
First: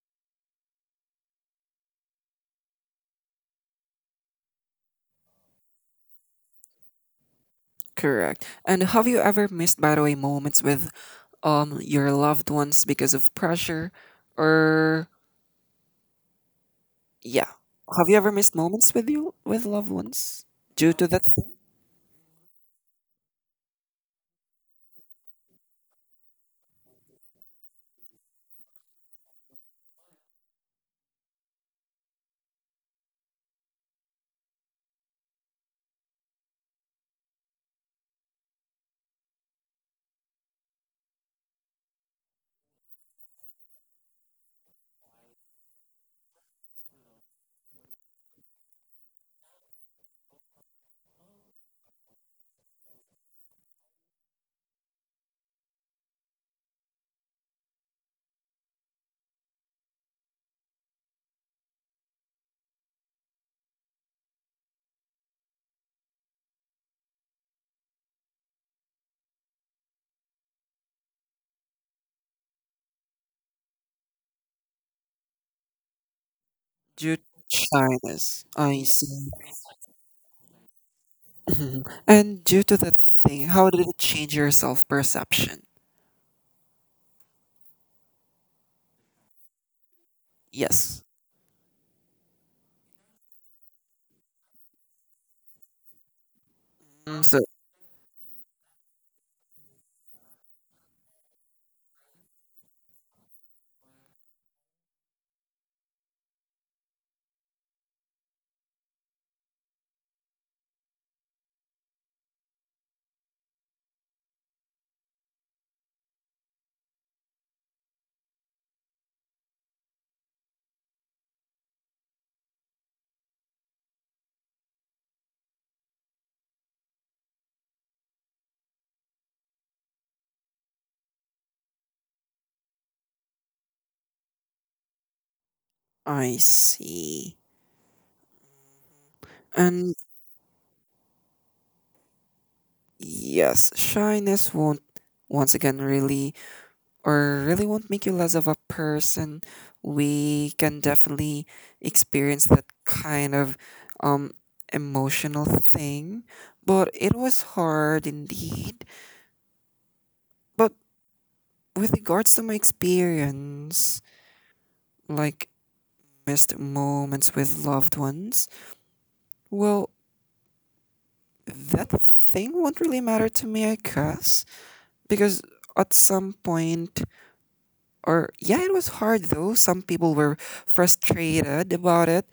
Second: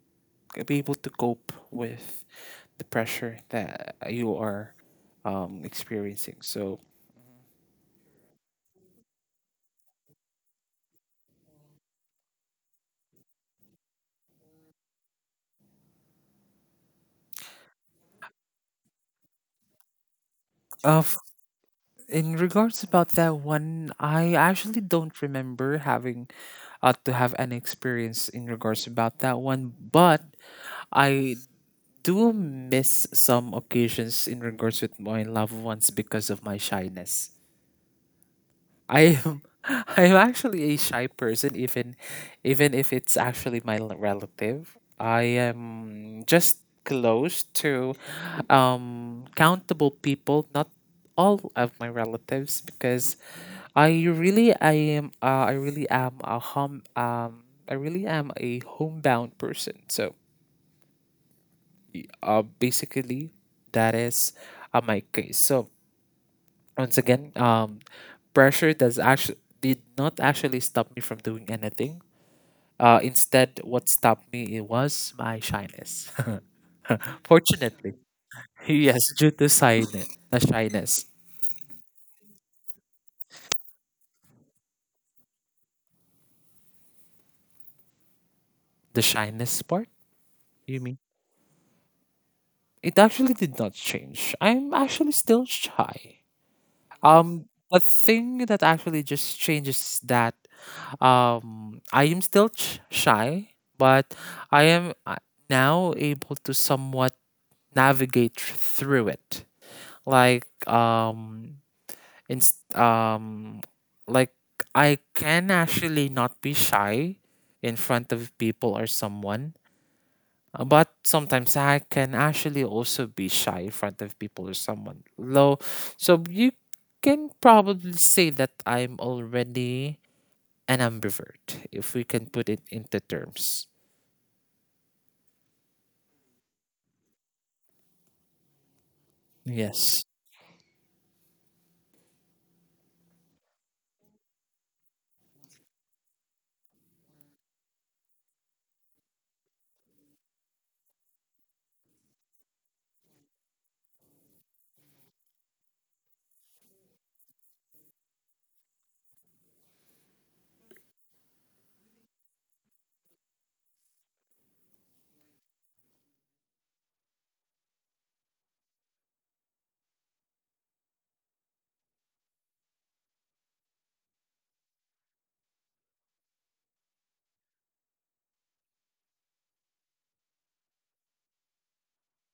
B: be able to cope with the pressure that you are, um, experiencing. So
A: correct. And have you ever missed, by the way, moments with um your loved ones because of pressure, or yeah, have you ever missed moments with you with loved ones due
B: uh,
A: to that thing?
B: in regards about that one, I actually don't remember having uh, to have an experience in regards about that one, but I do miss some occasions in regards with my loved ones because of my shyness. I am I'm actually a shy person, even even if it's actually my l- relative. I am just close to um countable people, not all of my relatives because I really I am uh, I really am a home um I really am a homebound person. So uh basically that is, uh, my case. So once again, um, pressure does actually did not actually stop me from doing anything. Uh, instead, what stopped me, it was my shyness.
A: Due to
B: Fortunately,
A: shyness, I
B: yes,
A: see.
B: due to shyness, the shyness,
A: Mhm. And due to that thing, how did it change your self-perception?
B: the shyness part. You mean
A: Yes.
B: it actually did not change. I'm actually still shy.
A: Mm, so
B: Um, the thing that actually just changes, that um, I am still ch- shy, but I am uh, now able to somewhat navigate thr- through it. Like, um, inst- um, like I can actually not be shy in front of people or someone, uh, but sometimes I can actually also be shy in front of people or someone low. So you can probably say that I'm already an ambivert, if we can put it into terms.
A: I see. And
B: Yes.
A: yes, shyness won't once again really, or really won't make you less of a person. We can definitely experience that kind of um emotional thing. But it was hard indeed. But with regards to my experience, like missed moments with loved ones, well, that thing won't really matter to me, I guess, because at some point, or yeah, it was hard though. Some people were frustrated about it,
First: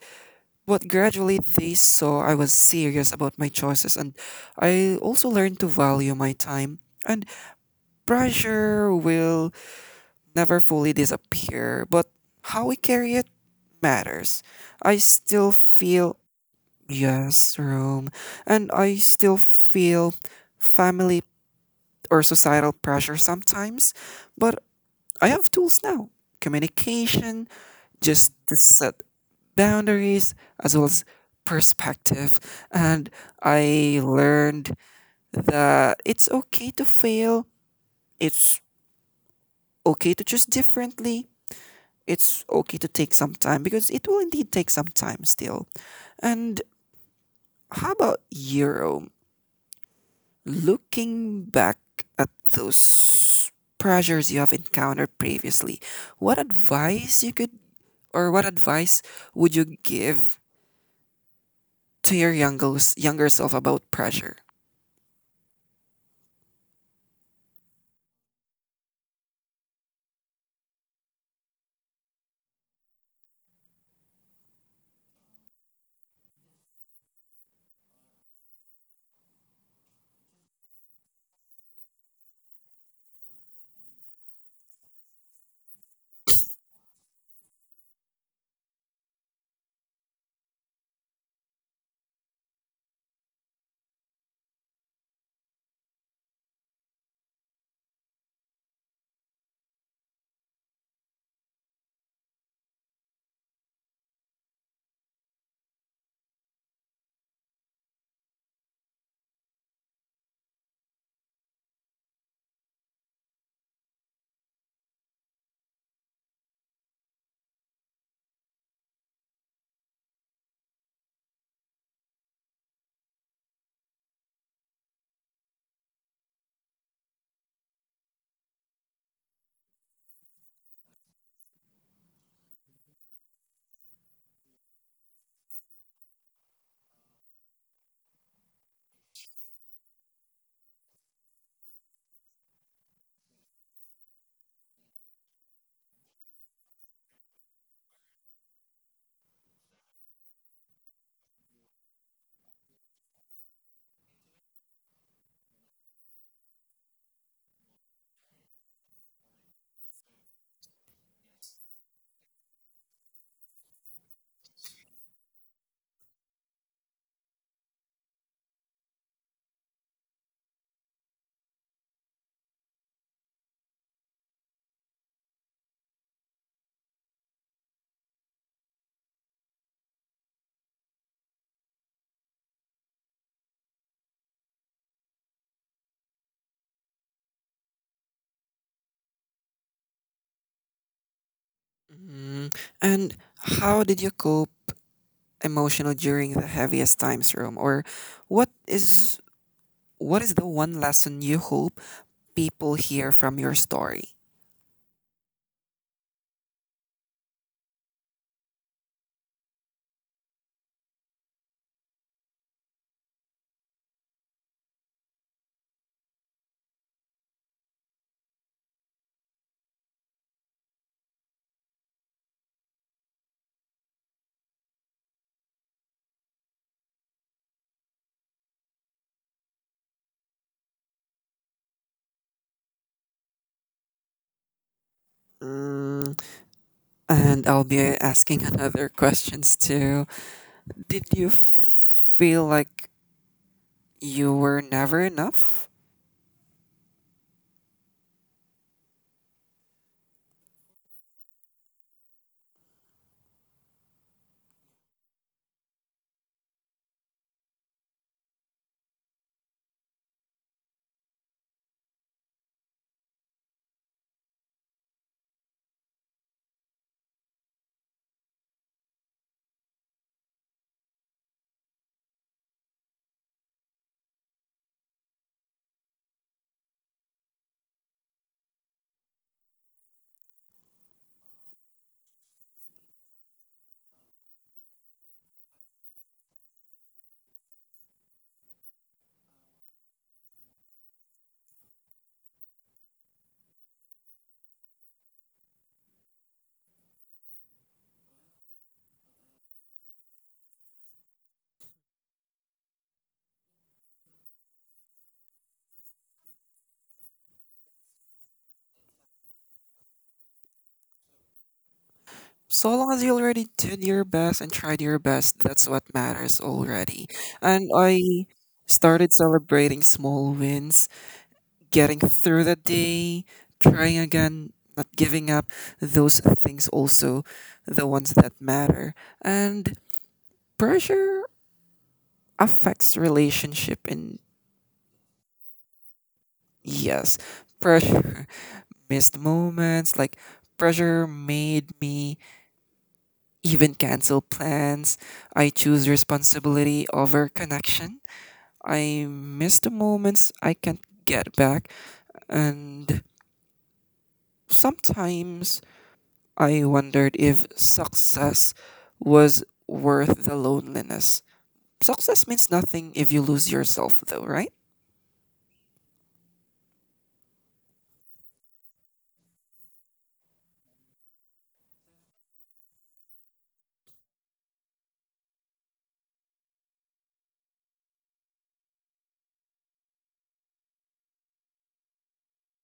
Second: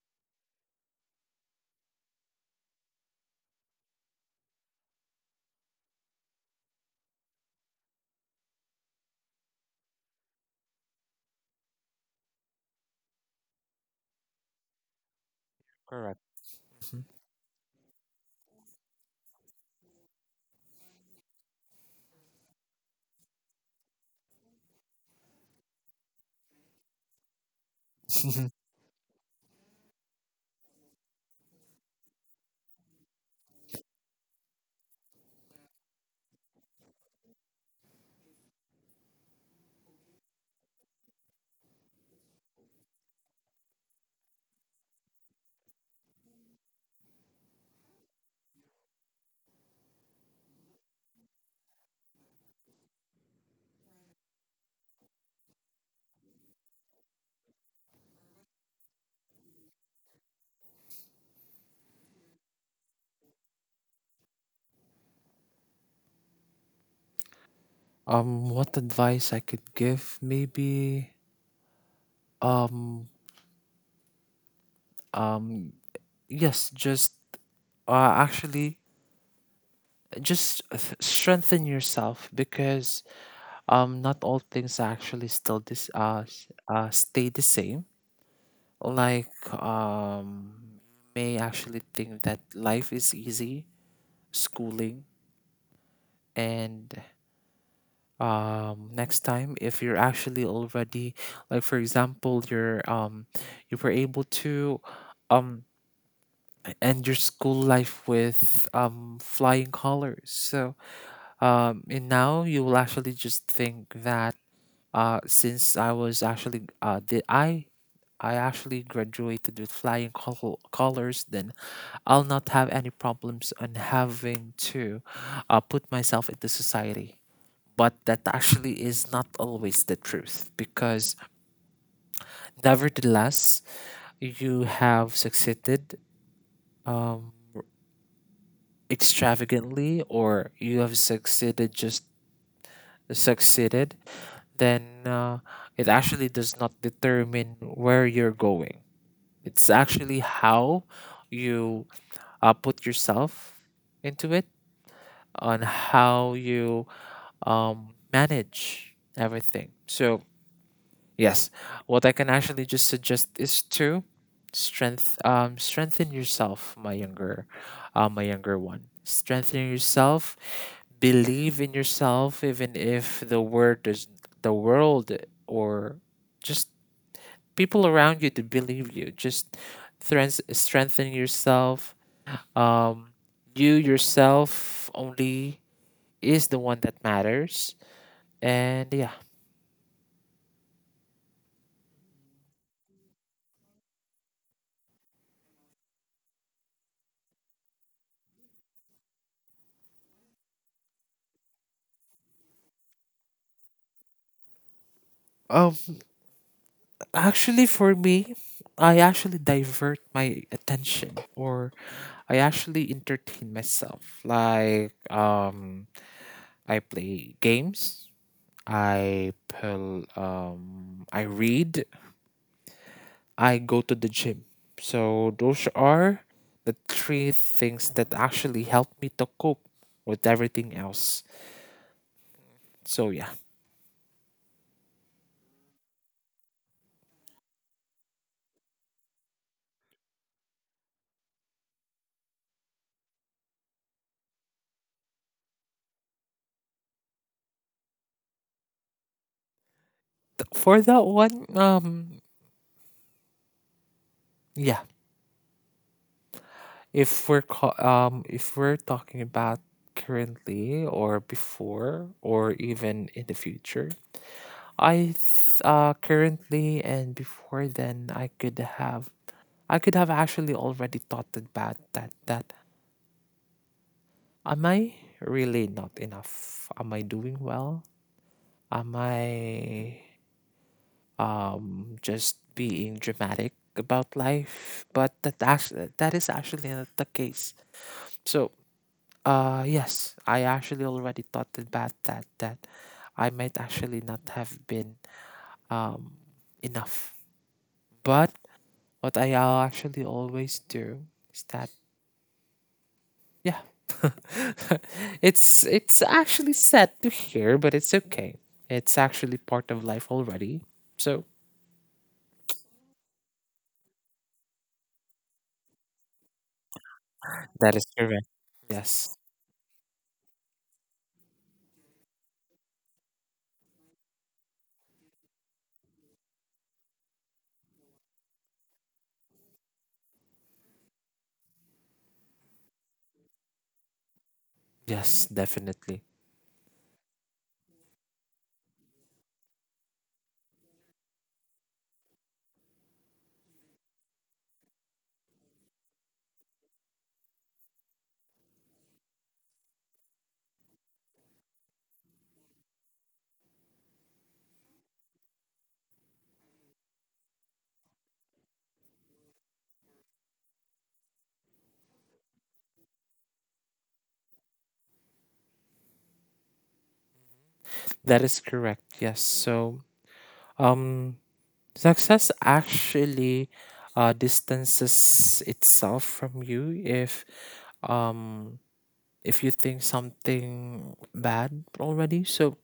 A: but gradually, they saw I was serious about my choices, and I also learned to value my time. And pressure will never fully disappear, but how we carry it matters. I still feel,
B: Correct. Mhm.
A: yes, room, and I still feel family or societal pressure sometimes, but I have tools now, communication, just to set boundaries as well as perspective. And I learned that it's okay to fail, it's okay to choose differently, it's okay to take some time because it will indeed take some time still. And how about you, Euro? Looking back at those pressures you have encountered previously, what advice you could, or what advice would you give to your younger younger self about pressure?
B: Um, what advice I could give? Maybe um um yes, just uh actually just th- strengthen yourself because um not all things actually still this uh, s- uh stay the same. Like um may actually think that life is easy, schooling, and um next time, if you're actually already, like for example, you're, um you were able to um end your school life with um flying colors. So Um, and now you will actually just think that, uh, since I was actually, uh, did I I actually graduated with flying col- colors, then I'll not have any problems on having to, uh, put myself into society. But that actually is not always the truth because, nevertheless, you have succeeded, um, extravagantly, or you have succeeded just succeeded, then uh, it actually does not determine where you're going. It's actually how you, uh, put yourself into it, on how you, um, manage everything. So. Yes. What I can actually just suggest is to strength um strengthen yourself, my younger, uh, my younger one. Strengthen yourself, believe in yourself even if the word does the world or just people around you to believe you. Just threns- strengthen yourself. Um you yourself only is the one that matters. And yeah.
A: Mm. And how did you cope emotional during the heaviest times, Rome? Or what is what is the one lesson you hope people hear from your story?
B: Um Actually, for me, I actually divert my attention, or I actually entertain myself. Like, um, I play games, I pull, um, I read, I go to the gym. So, those are the three things that actually help me to cope with everything else. So, yeah.
A: Mm. And I'll be asking another questions too. Did you feel like you were never enough?
B: Th- For that one, um, yeah. If we're ca- um if we're talking about currently or before or even in the future, I th- uh currently and before, then I could have I could have actually already thought about that, that, am I really not enough? Am I doing well? Am I um just being dramatic about life? But that actually, that is actually not the case. So Uh, yes, I actually already thought about that, that I might actually not have been um enough. But what I, uh, actually always do is that, yeah, it's it's actually sad to hear, but it's okay. It's actually part of life already. So
A: So long as you already did your best and tried your best, that's what matters already. And
B: that is
A: I
B: correct.
A: started
B: Yes,
A: celebrating small wins, getting through the day, trying again, not giving up, those things also the ones that matter. And pressure affects relationship and
B: yes, definitely.
A: yes, pressure missed moments, like pressure made me even cancel plans. I choose responsibility over connection. I miss the moments I can't get back, and sometimes I wondered if success was worth the loneliness. Success means nothing if you lose yourself, though, right?
B: That is correct. Yes. So um. Success actually, uh, distances itself from you if, um if you think something bad already. So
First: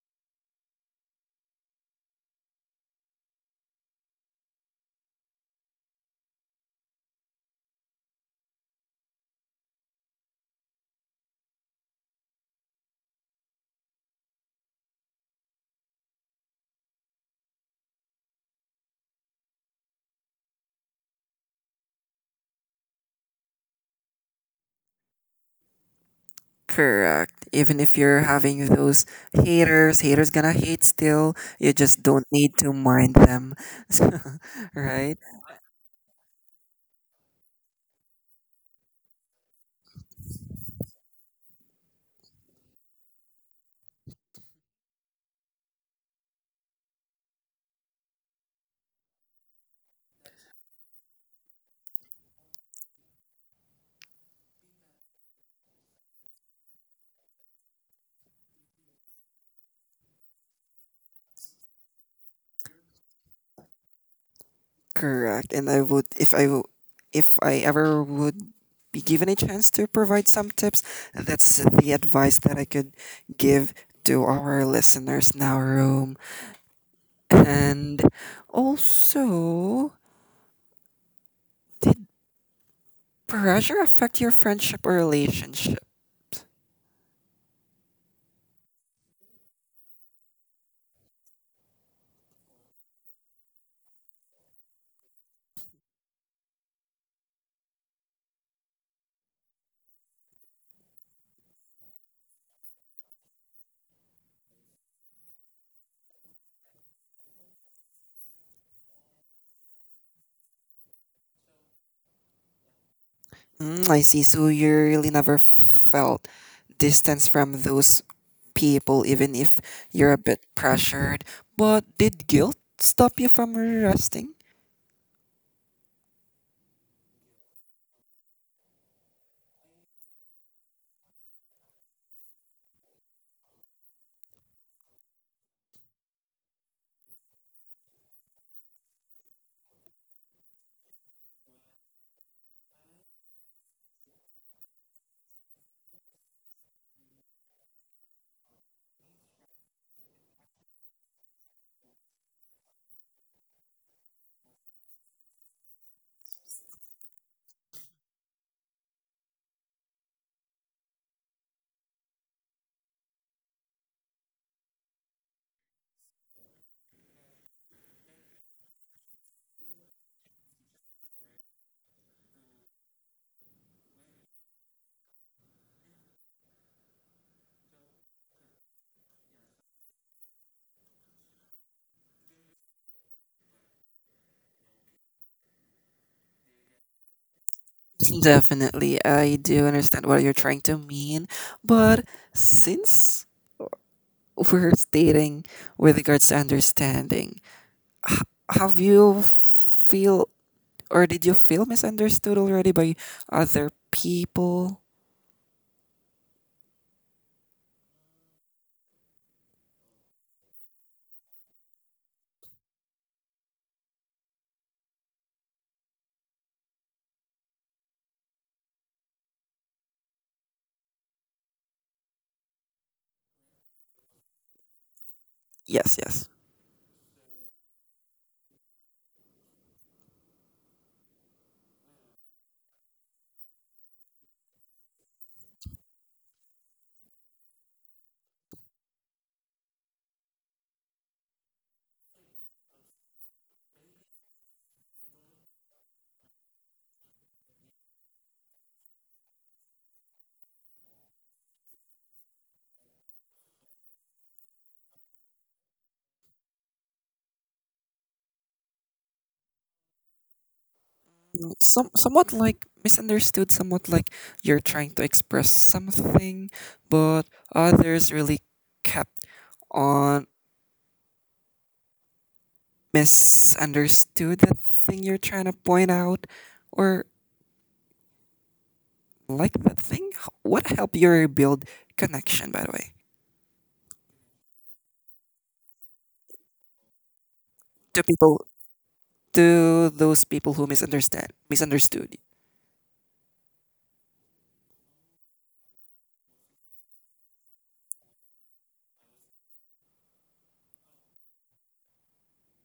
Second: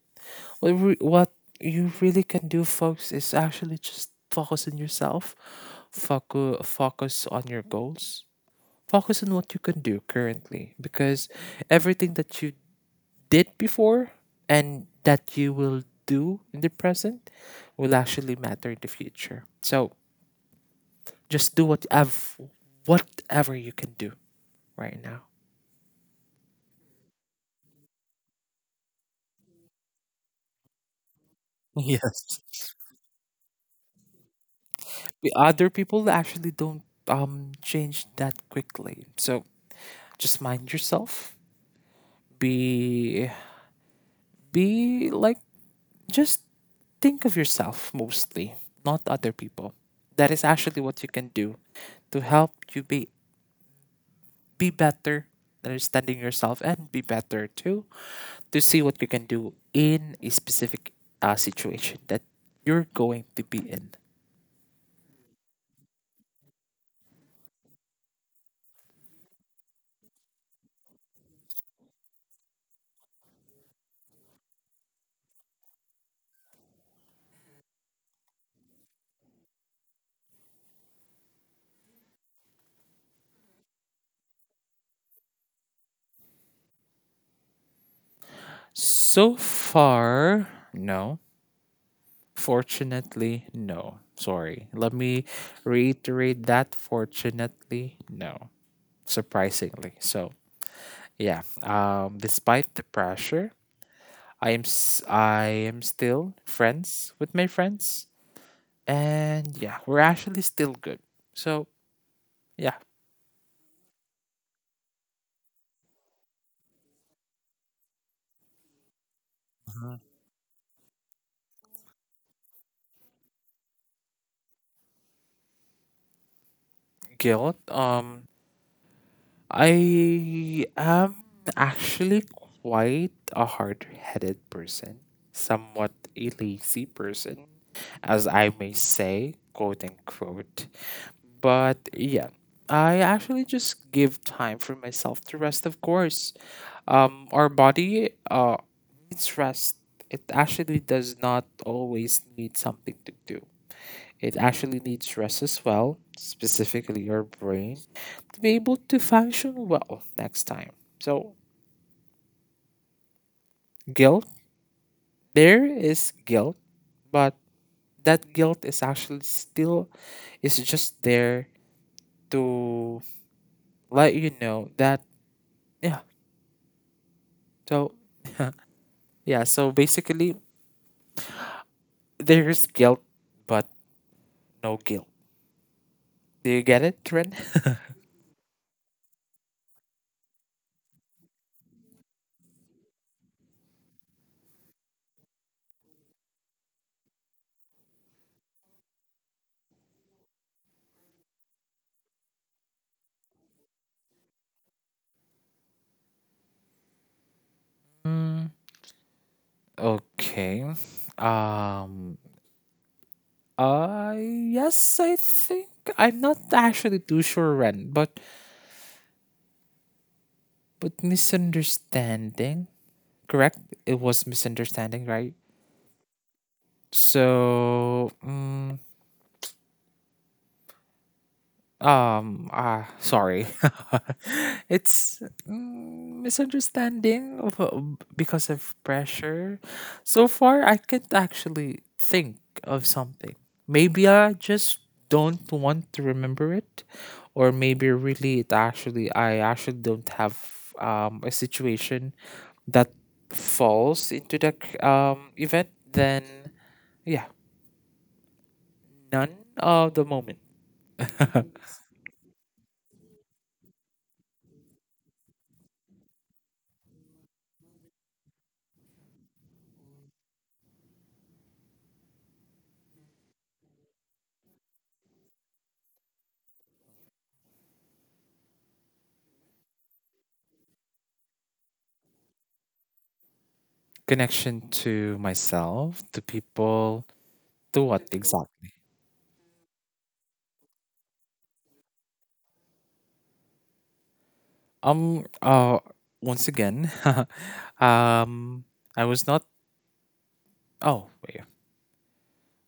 B: what re- what you really can do, folks, is actually just focus on yourself, focus focus on your goals, focus on what you can do currently, because everything that you did before and that you will do in the present will actually matter in the future. So just do whatever whatever you can do right now.
A: Correct. Even if you're having those haters, haters gonna hate still. You just don't
B: Yes.
A: need to mind them, right?
B: The other people actually don't um change that quickly. So just mind yourself. Be be like just think of yourself mostly, not other people. That is actually what you can do to help you be be better, understanding yourself and be better too, to see what you can do in a specific, uh, situation that you're going to be in.
A: Correct. And I would, if I, w- if I ever would be given a chance to provide some tips, that's the advice that I could give to our listeners now, Room. And also, did pressure affect your friendship or relationship?
B: So far, no. Fortunately, no. Sorry. Let me reiterate that. Fortunately, no. Surprisingly. So, yeah. Um, despite the pressure, I am s- I am still friends with my friends, and yeah, we're actually still good. So. Yeah,
A: Mm, I see. So you really never felt distance from those people, even if you're a bit pressured. But did guilt stop you from resting?
B: guilt. Um, I am actually quite a hard-headed person, somewhat a lazy person, as I may say, quote unquote. But yeah, I actually just give time for myself to rest, of course. Um, our body uh needs rest. It actually does not always need something to do. It actually needs rest as well, specifically your brain, to be able to function well next time. So, guilt, there is guilt, but that guilt is actually still, is just there to let you know that, yeah. So, yeah, so basically there's guilt but no guilt. Do you get it, Trin?
A: Definitely, I do understand what you're trying to mean. But since we're stating with regards to understanding, h- have you feel, or did you feel misunderstood already by other people?
B: Mm, okay. Um Uh yes, I think I'm not actually too sure when, but but misunderstanding, correct? It was misunderstanding, right?
A: Yes, yes.
B: So, mm Um, ah, sorry. It's, mm, misunderstanding of, uh, because of pressure. So far, I can't actually think of something. Maybe I just don't want to remember it, or maybe really it actually I actually don't have um a situation that falls into the c- um event. Then yeah, none of the moment.
A: Mm, some, somewhat like misunderstood, somewhat like you're trying to express something, but others really kept on misunderstood the thing you're trying to point out, or like that thing. H- What helped you rebuild connection, by the way,
B: Connection to myself, to people, to
A: to
B: what
A: people,
B: exactly?
A: to those people who misunderstand, misunderstood?
B: Um, uh, Once again, um, I was not. Oh, wait. Uh,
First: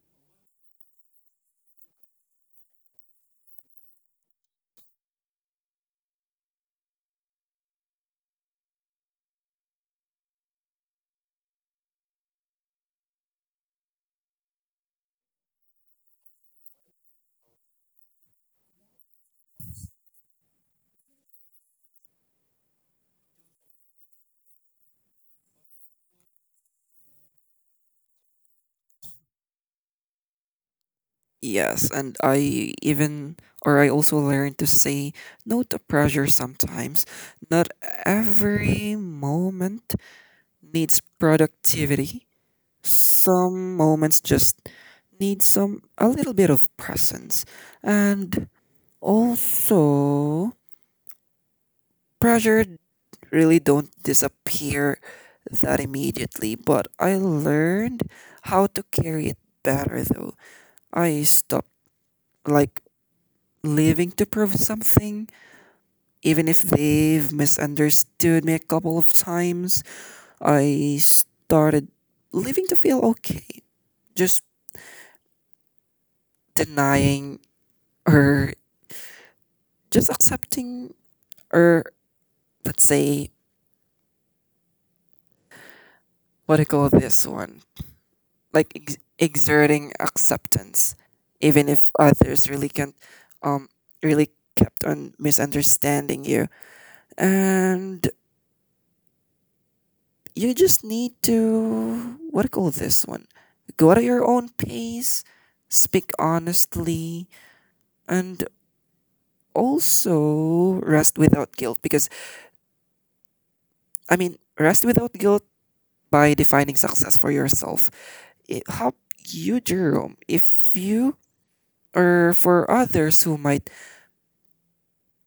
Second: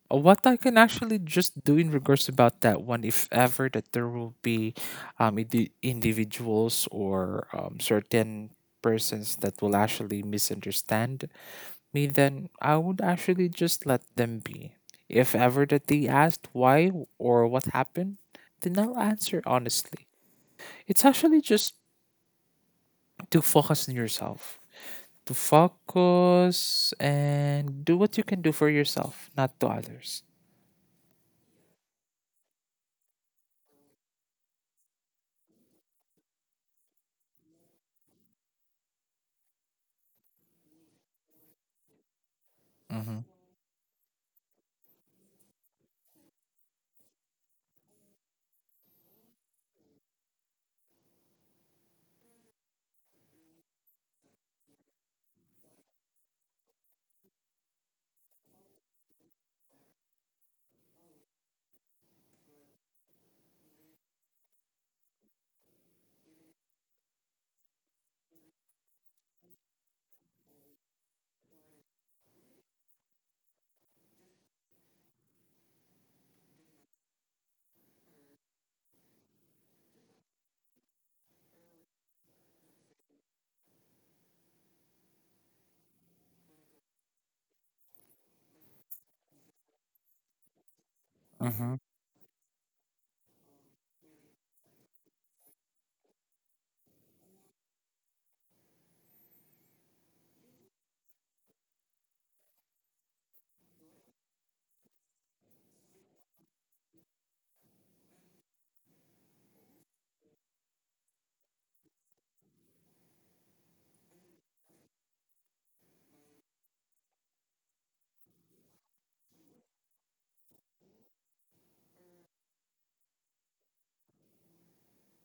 B: What I can actually just do in regards about that one, if ever that there will be, um, indi- individuals or, um, certain persons that will actually misunderstand me, then I would actually just let them be. If ever that they asked why or what happened, then I'll answer honestly. It's actually just to focus on yourself, to focus and do what you can do for yourself, not to others.
A: Yes, and I even or I also learned to say no to pressure sometimes. Not every moment needs productivity.
B: Hmm.
A: Some moments just need some a little bit of presence. And also pressure really don't disappear that immediately, but I learned how to carry it better though. I stopped like living to prove something. Even if they've misunderstood me a couple of times, I started living to feel okay. Just denying or just accepting or let's say what do you call this one? Like ex- exerting acceptance, even
B: Hmm.
A: if others really can't, um, really kept on misunderstanding you. And you just need to what do you call this one? Go at your own pace, speak honestly, and also rest without guilt. Because I mean, rest without guilt by defining success for yourself. It help you, Jerome, if you or for others who might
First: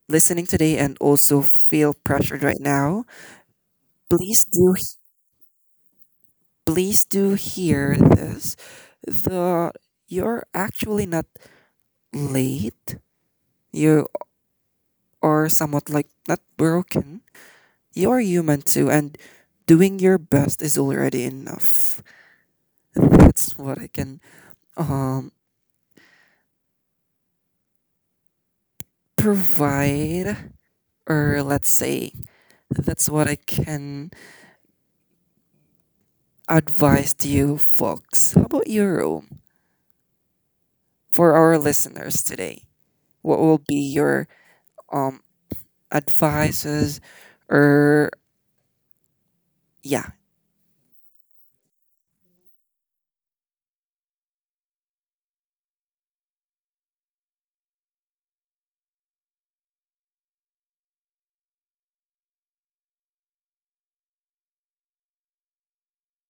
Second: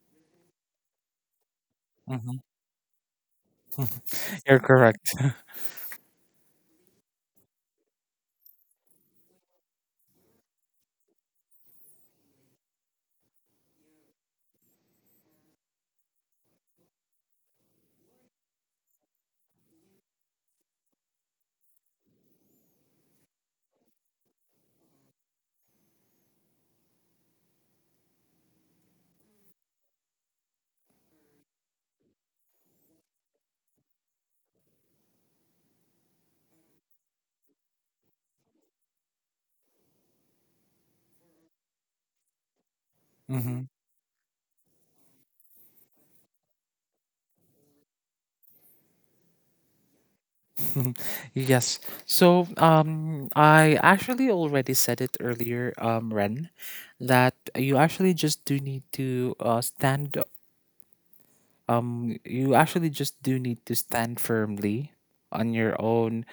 A: listening today and also feel
B: Hmm.
A: pressured right now, please
B: You're
A: do,
B: correct.
A: please do hear this. The you're actually not late. You are somewhat like not broken. You are human too, and doing your best is already enough. That's what I can um provide, or let's say that's what I can advise to you folks. How about you, Rome, for our listeners today? What
B: Hmm.
A: will be your um advices, or yeah,
B: Yes. So, um, I actually already said it earlier, um, Ren, that you actually just do need to uh, stand um you actually just do need to stand firmly on your own,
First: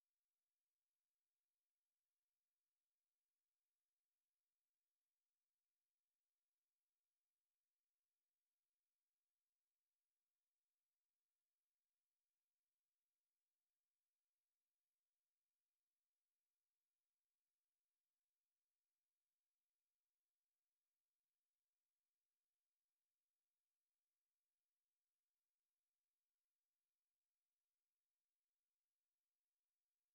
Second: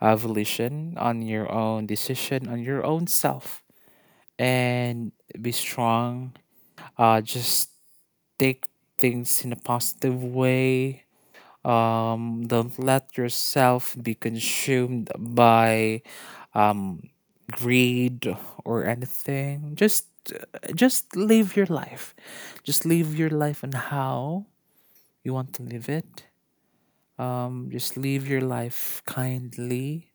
B: uh, volition, on your own decision, on your own self, and be strong. Uh just take things in a positive way. Um don't let yourself be consumed by um greed or anything. Just just live your life, just live your life and how you want to live it. Um, just live your life kindly.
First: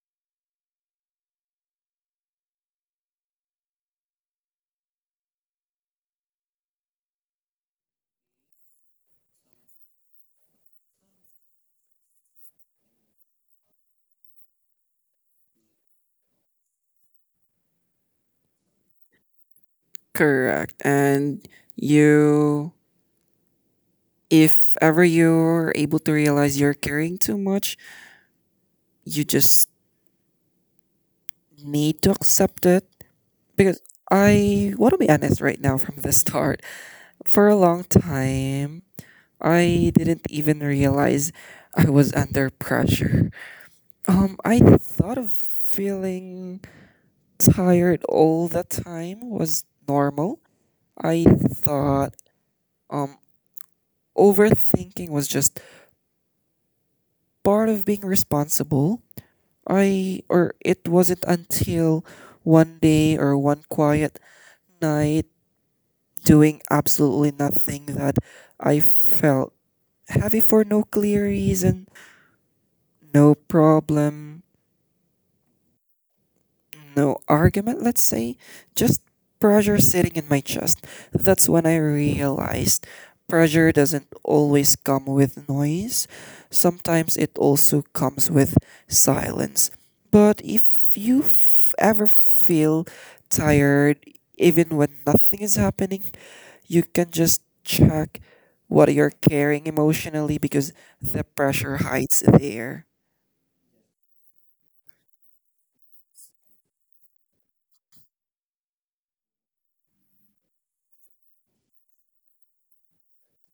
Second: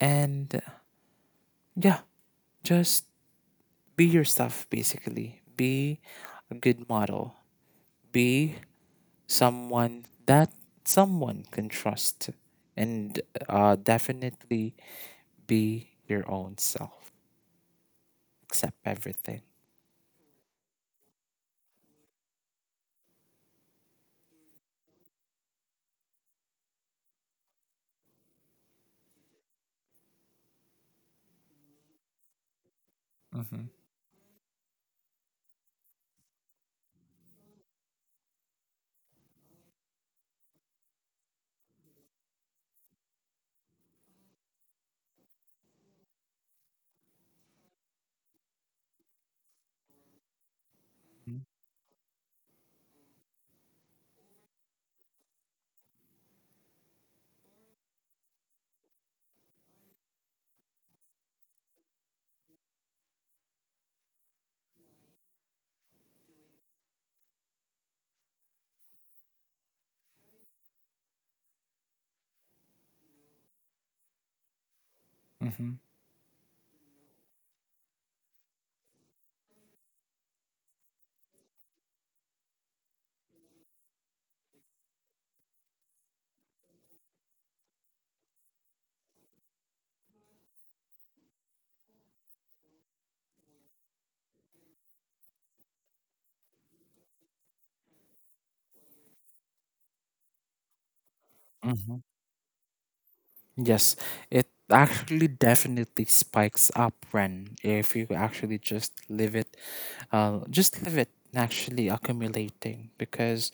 B: And yeah, just be yourself, basically. Be a good model. Be someone that someone can trust, and uh, definitely be your own self. Accept everything.
A: correct, and you if ever you're able to realize you're caring too much, you just need to accept it.
B: Mm-hmm.
A: Because I want to be honest right now from the start. For a long time, I didn't even realize I was under pressure. Um, I thought of feeling tired all the time was normal. I thought um overthinking was just part of being responsible. I or it wasn't until one day or one quiet night doing absolutely nothing that I felt heavy for no clear reason, no problem,
B: Mm-hmm.
A: no argument, let's say, just pressure sitting in my chest. That's when I realized pressure doesn't always come with noise, sometimes it also comes with silence. But if you f- ever feel tired, even when nothing is happening, you can just check what you're carrying emotionally because the pressure
B: Mm-hmm.
A: hides there.
B: Yes, it actually definitely spikes up when if you actually just leave it, uh, just leave it actually accumulating because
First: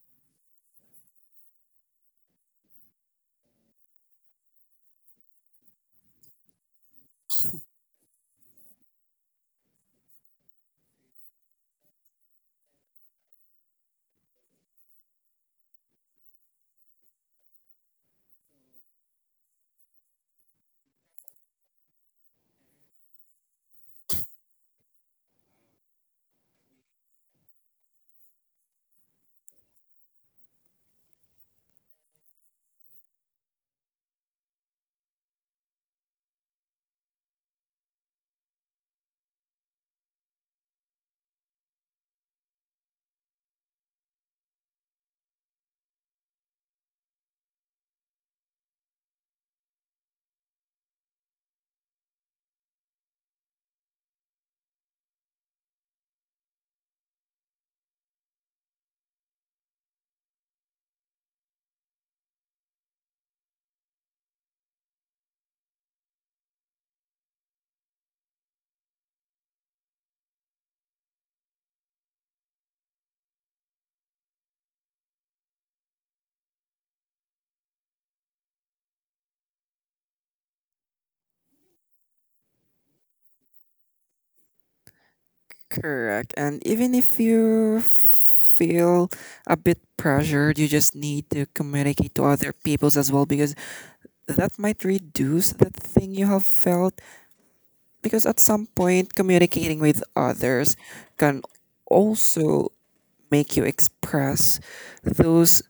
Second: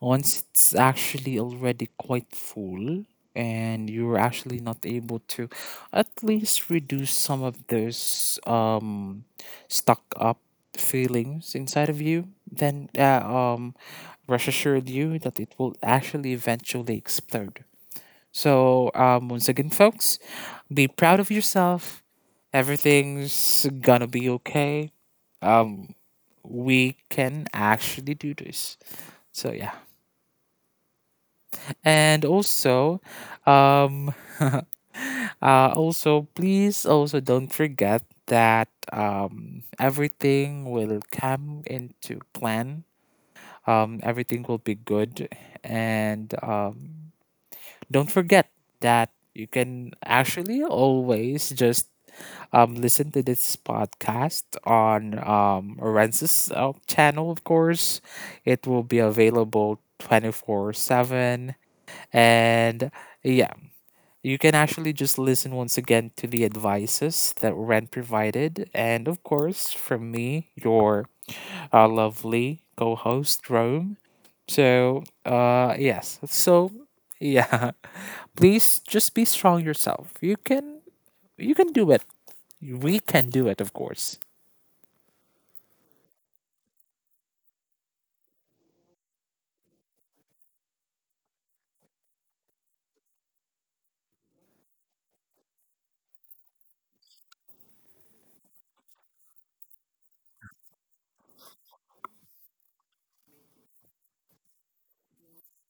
B: once it's actually already quite full and you're actually not able to at least reduce some of those um stuck up feelings inside of you then uh, um rest assured you that it will actually eventually explode. So, um, once again, folks, be proud of yourself. Everything's gonna be okay. Um, we can actually do this. So yeah, and also, um, uh, also please also don't forget that um everything will come into plan. Um, everything will be good, and um don't forget that you can actually always just um, listen to this podcast on um, Ren's uh, channel, of course. It will be available twenty-four seven. And yeah, you can actually just listen once again to the advices that Ren provided. And of course, from me, your uh, lovely co host, Rome. So, uh, yes. So, yeah. Please just be strong yourself. You can you can do it. We can do it, of course.
A: Correct. And even if you feel a bit pressured, you just need to communicate to other peoples as well, because that might reduce that thing you have felt. Because at some point, communicating with others can also make you express those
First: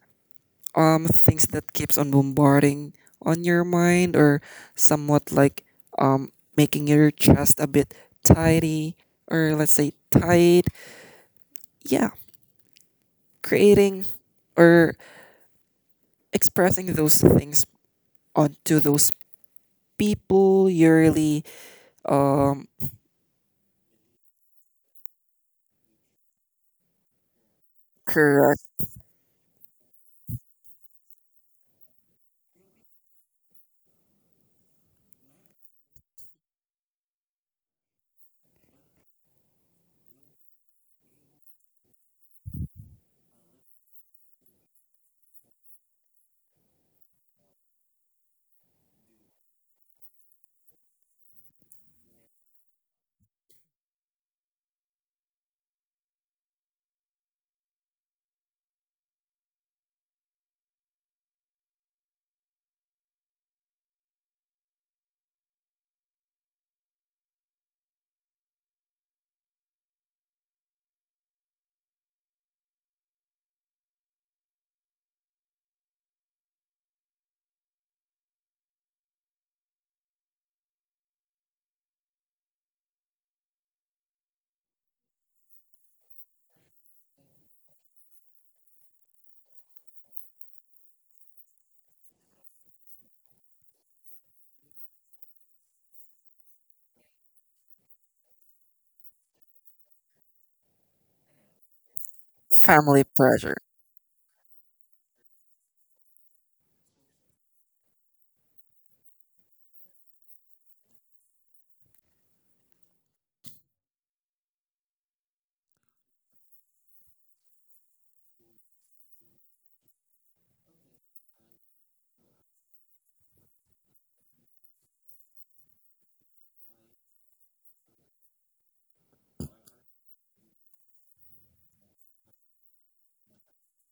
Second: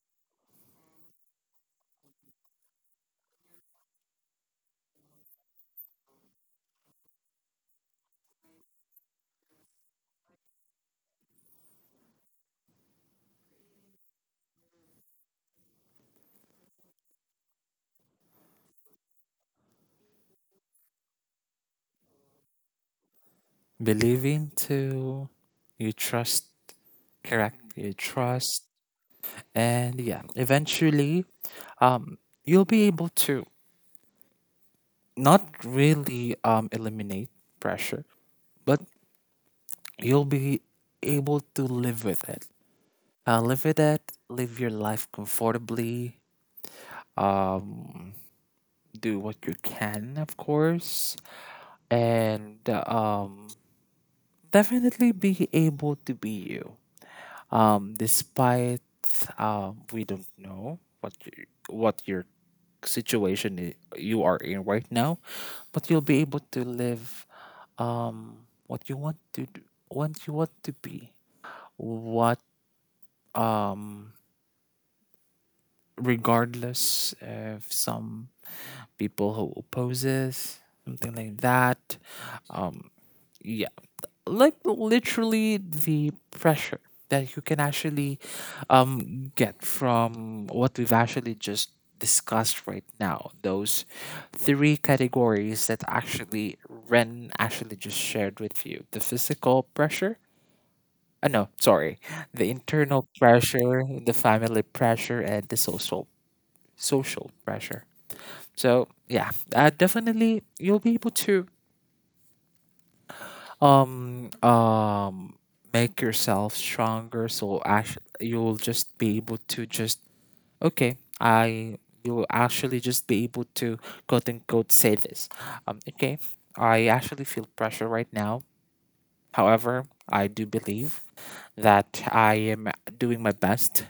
A: um things that keeps on bombarding on your mind, or somewhat like um making your chest a bit tidy, or let's say tight, yeah, creating or expressing those things onto those people you're really um
B: Believing to you trust, correct, you
A: correct
B: trust. And yeah, eventually, um you'll be able to not really um eliminate pressure, but you'll be able to live with it, uh, live with it, live your life comfortably, um do what you can, of course, and um, definitely be able to be you. Um, despite um, we don't know what you, what your situation i- you are in right now, but you'll be able to live um, what you want to do, what you want to be, what um, regardless of some people who opposes something like that. Um, yeah, like literally the pressure that you can actually um, get from what we've actually just discussed right now, those three categories that actually Ren actually just shared with you: the physical pressure, uh, no, sorry, the
A: family
B: internal
A: pressure.
B: pressure, the family pressure, and the social social pressure. So yeah, uh, definitely you'll be able to um um make yourself stronger, so actually you'll just be able to just, okay, I you'll actually just be able to quote unquote say this, um okay, I actually feel pressure right now, however I do believe that I am doing my best,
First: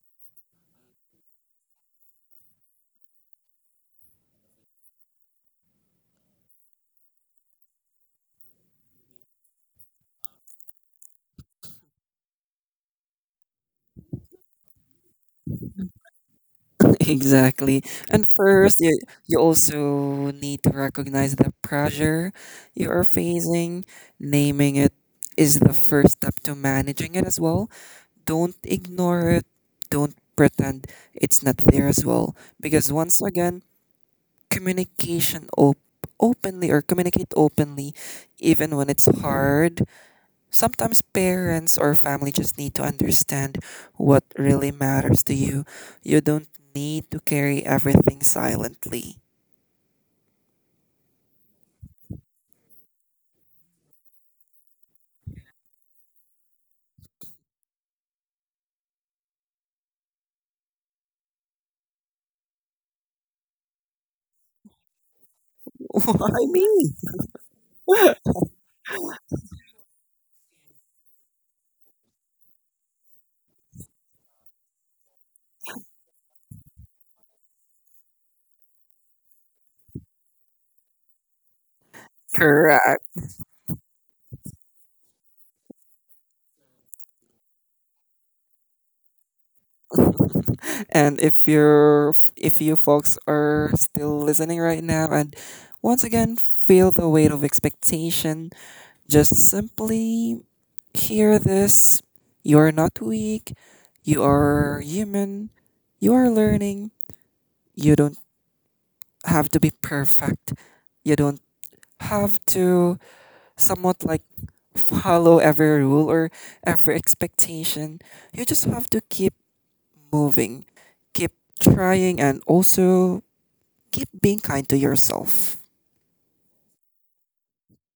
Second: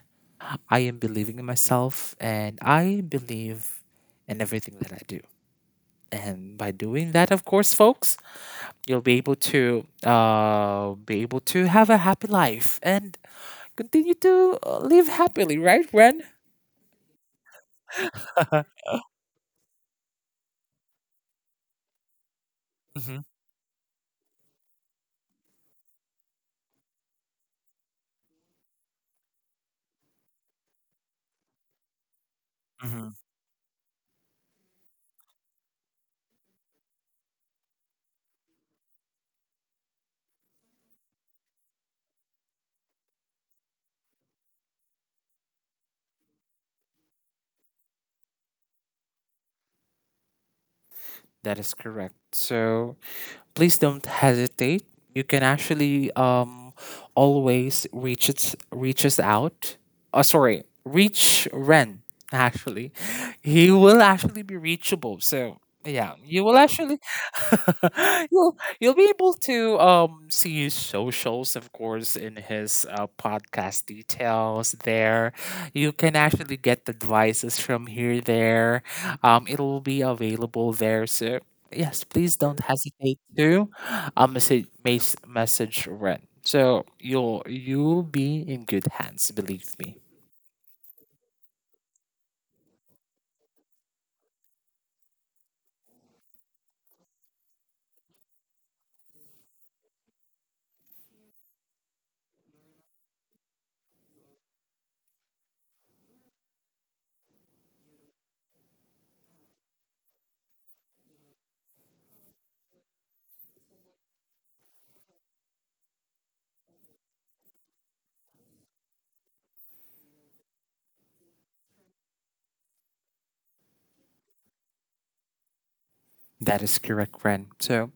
B: I am believing in myself, and I believe in everything that I do. And by doing that, of course, folks, you'll be able to uh be able to have a happy life and continue to uh, live happily, right, Ren?
A: Exactly. And first you, you also need to recognize the pressure you are
B: hmm
A: facing. Naming it is the first step to managing it as well. Don't ignore it, don't pretend it's not there as well, because
B: hmm
A: once again, communication op- openly or communicate openly even when it's hard. Sometimes parents or family just need to understand what really matters to you. You don't need to carry everything silently.
B: That is correct. So please don't hesitate. You can actually um, always reach it, reach us out. Uh, sorry, reach Ren. Actually, he will actually be reachable. So yeah, you
A: Why
B: will
A: me?
B: actually you'll you'll be able to um see his socials, of course, in his uh, podcast details. There, you can actually get the devices from here. There, um, it will be available there. So yes, please don't
A: Correct.
B: hesitate to uh, message mes- message Ren. So you'll you'll be in good hands, believe me.
A: And if you're if you folks are still listening right now and once again feel the weight of expectation, just simply hear this. You are not weak. You are human. You are learning. You don't have to be perfect. You don't have to somewhat like follow every rule or every expectation. You just have to keep moving, keep trying, and also keep being kind to yourself.
B: That is correct, Ren. So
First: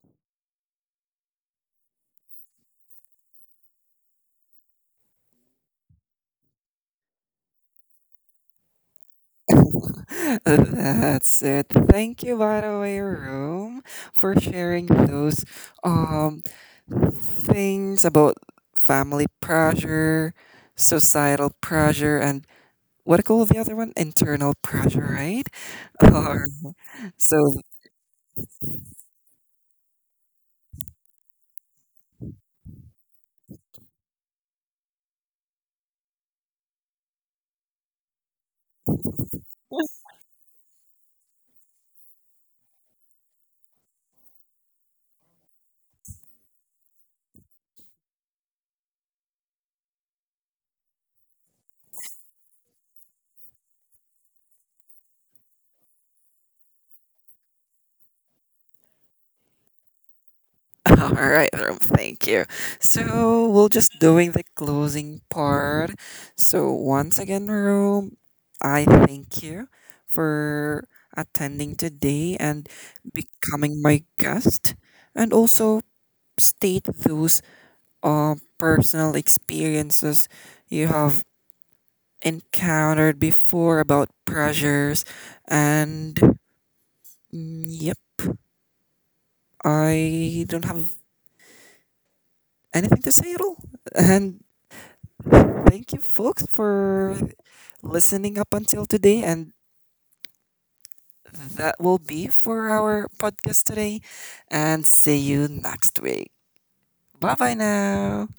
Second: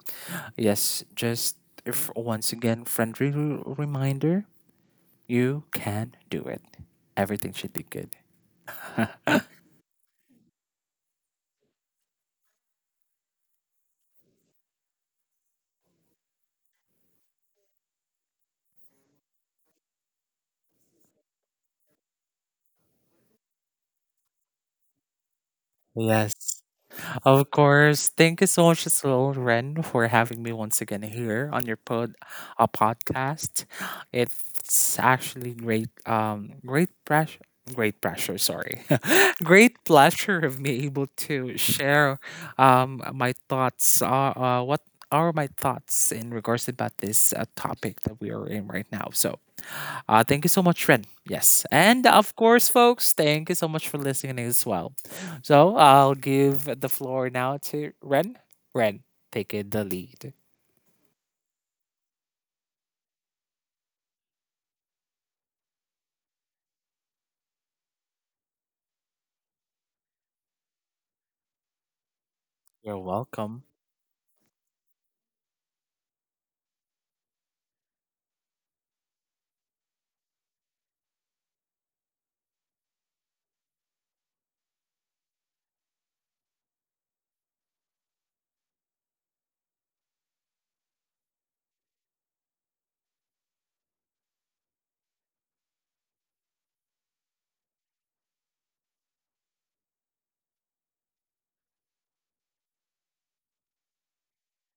B: yes, just if, once again, friendly r- reminder: you can do it. Everything should be good.
A: That's it. Thank you, by the way, Room, for sharing those um things about family pressure, societal pressure, and what do you call the other one? Internal pressure, right? Or,
B: Yes. Of
A: so
B: course. Thank you so much as well, Ren, for having me once again here on your pod uh, podcast. It's actually great um great pressure great pressure, sorry. great pleasure of me able to share um my thoughts uh, uh what are my thoughts in regards about this uh, topic that we are in right now. So uh, thank you so much, Ren. Yes. And of course, folks, thank you so much for listening as well. So I'll give the floor now to Ren. Ren, take it the lead.
A: all right, Rome, thank you. So we're just doing the closing part. So once again, Rome, I thank you for attending today and
B: You're welcome.
A: becoming my guest, and also state those uh, personal experiences you have encountered before about pressures, and mm, yep, I don't have anything to say at all. And thank you, folks, for listening up until today. And that will be for our podcast today. And see you next week. Bye bye now.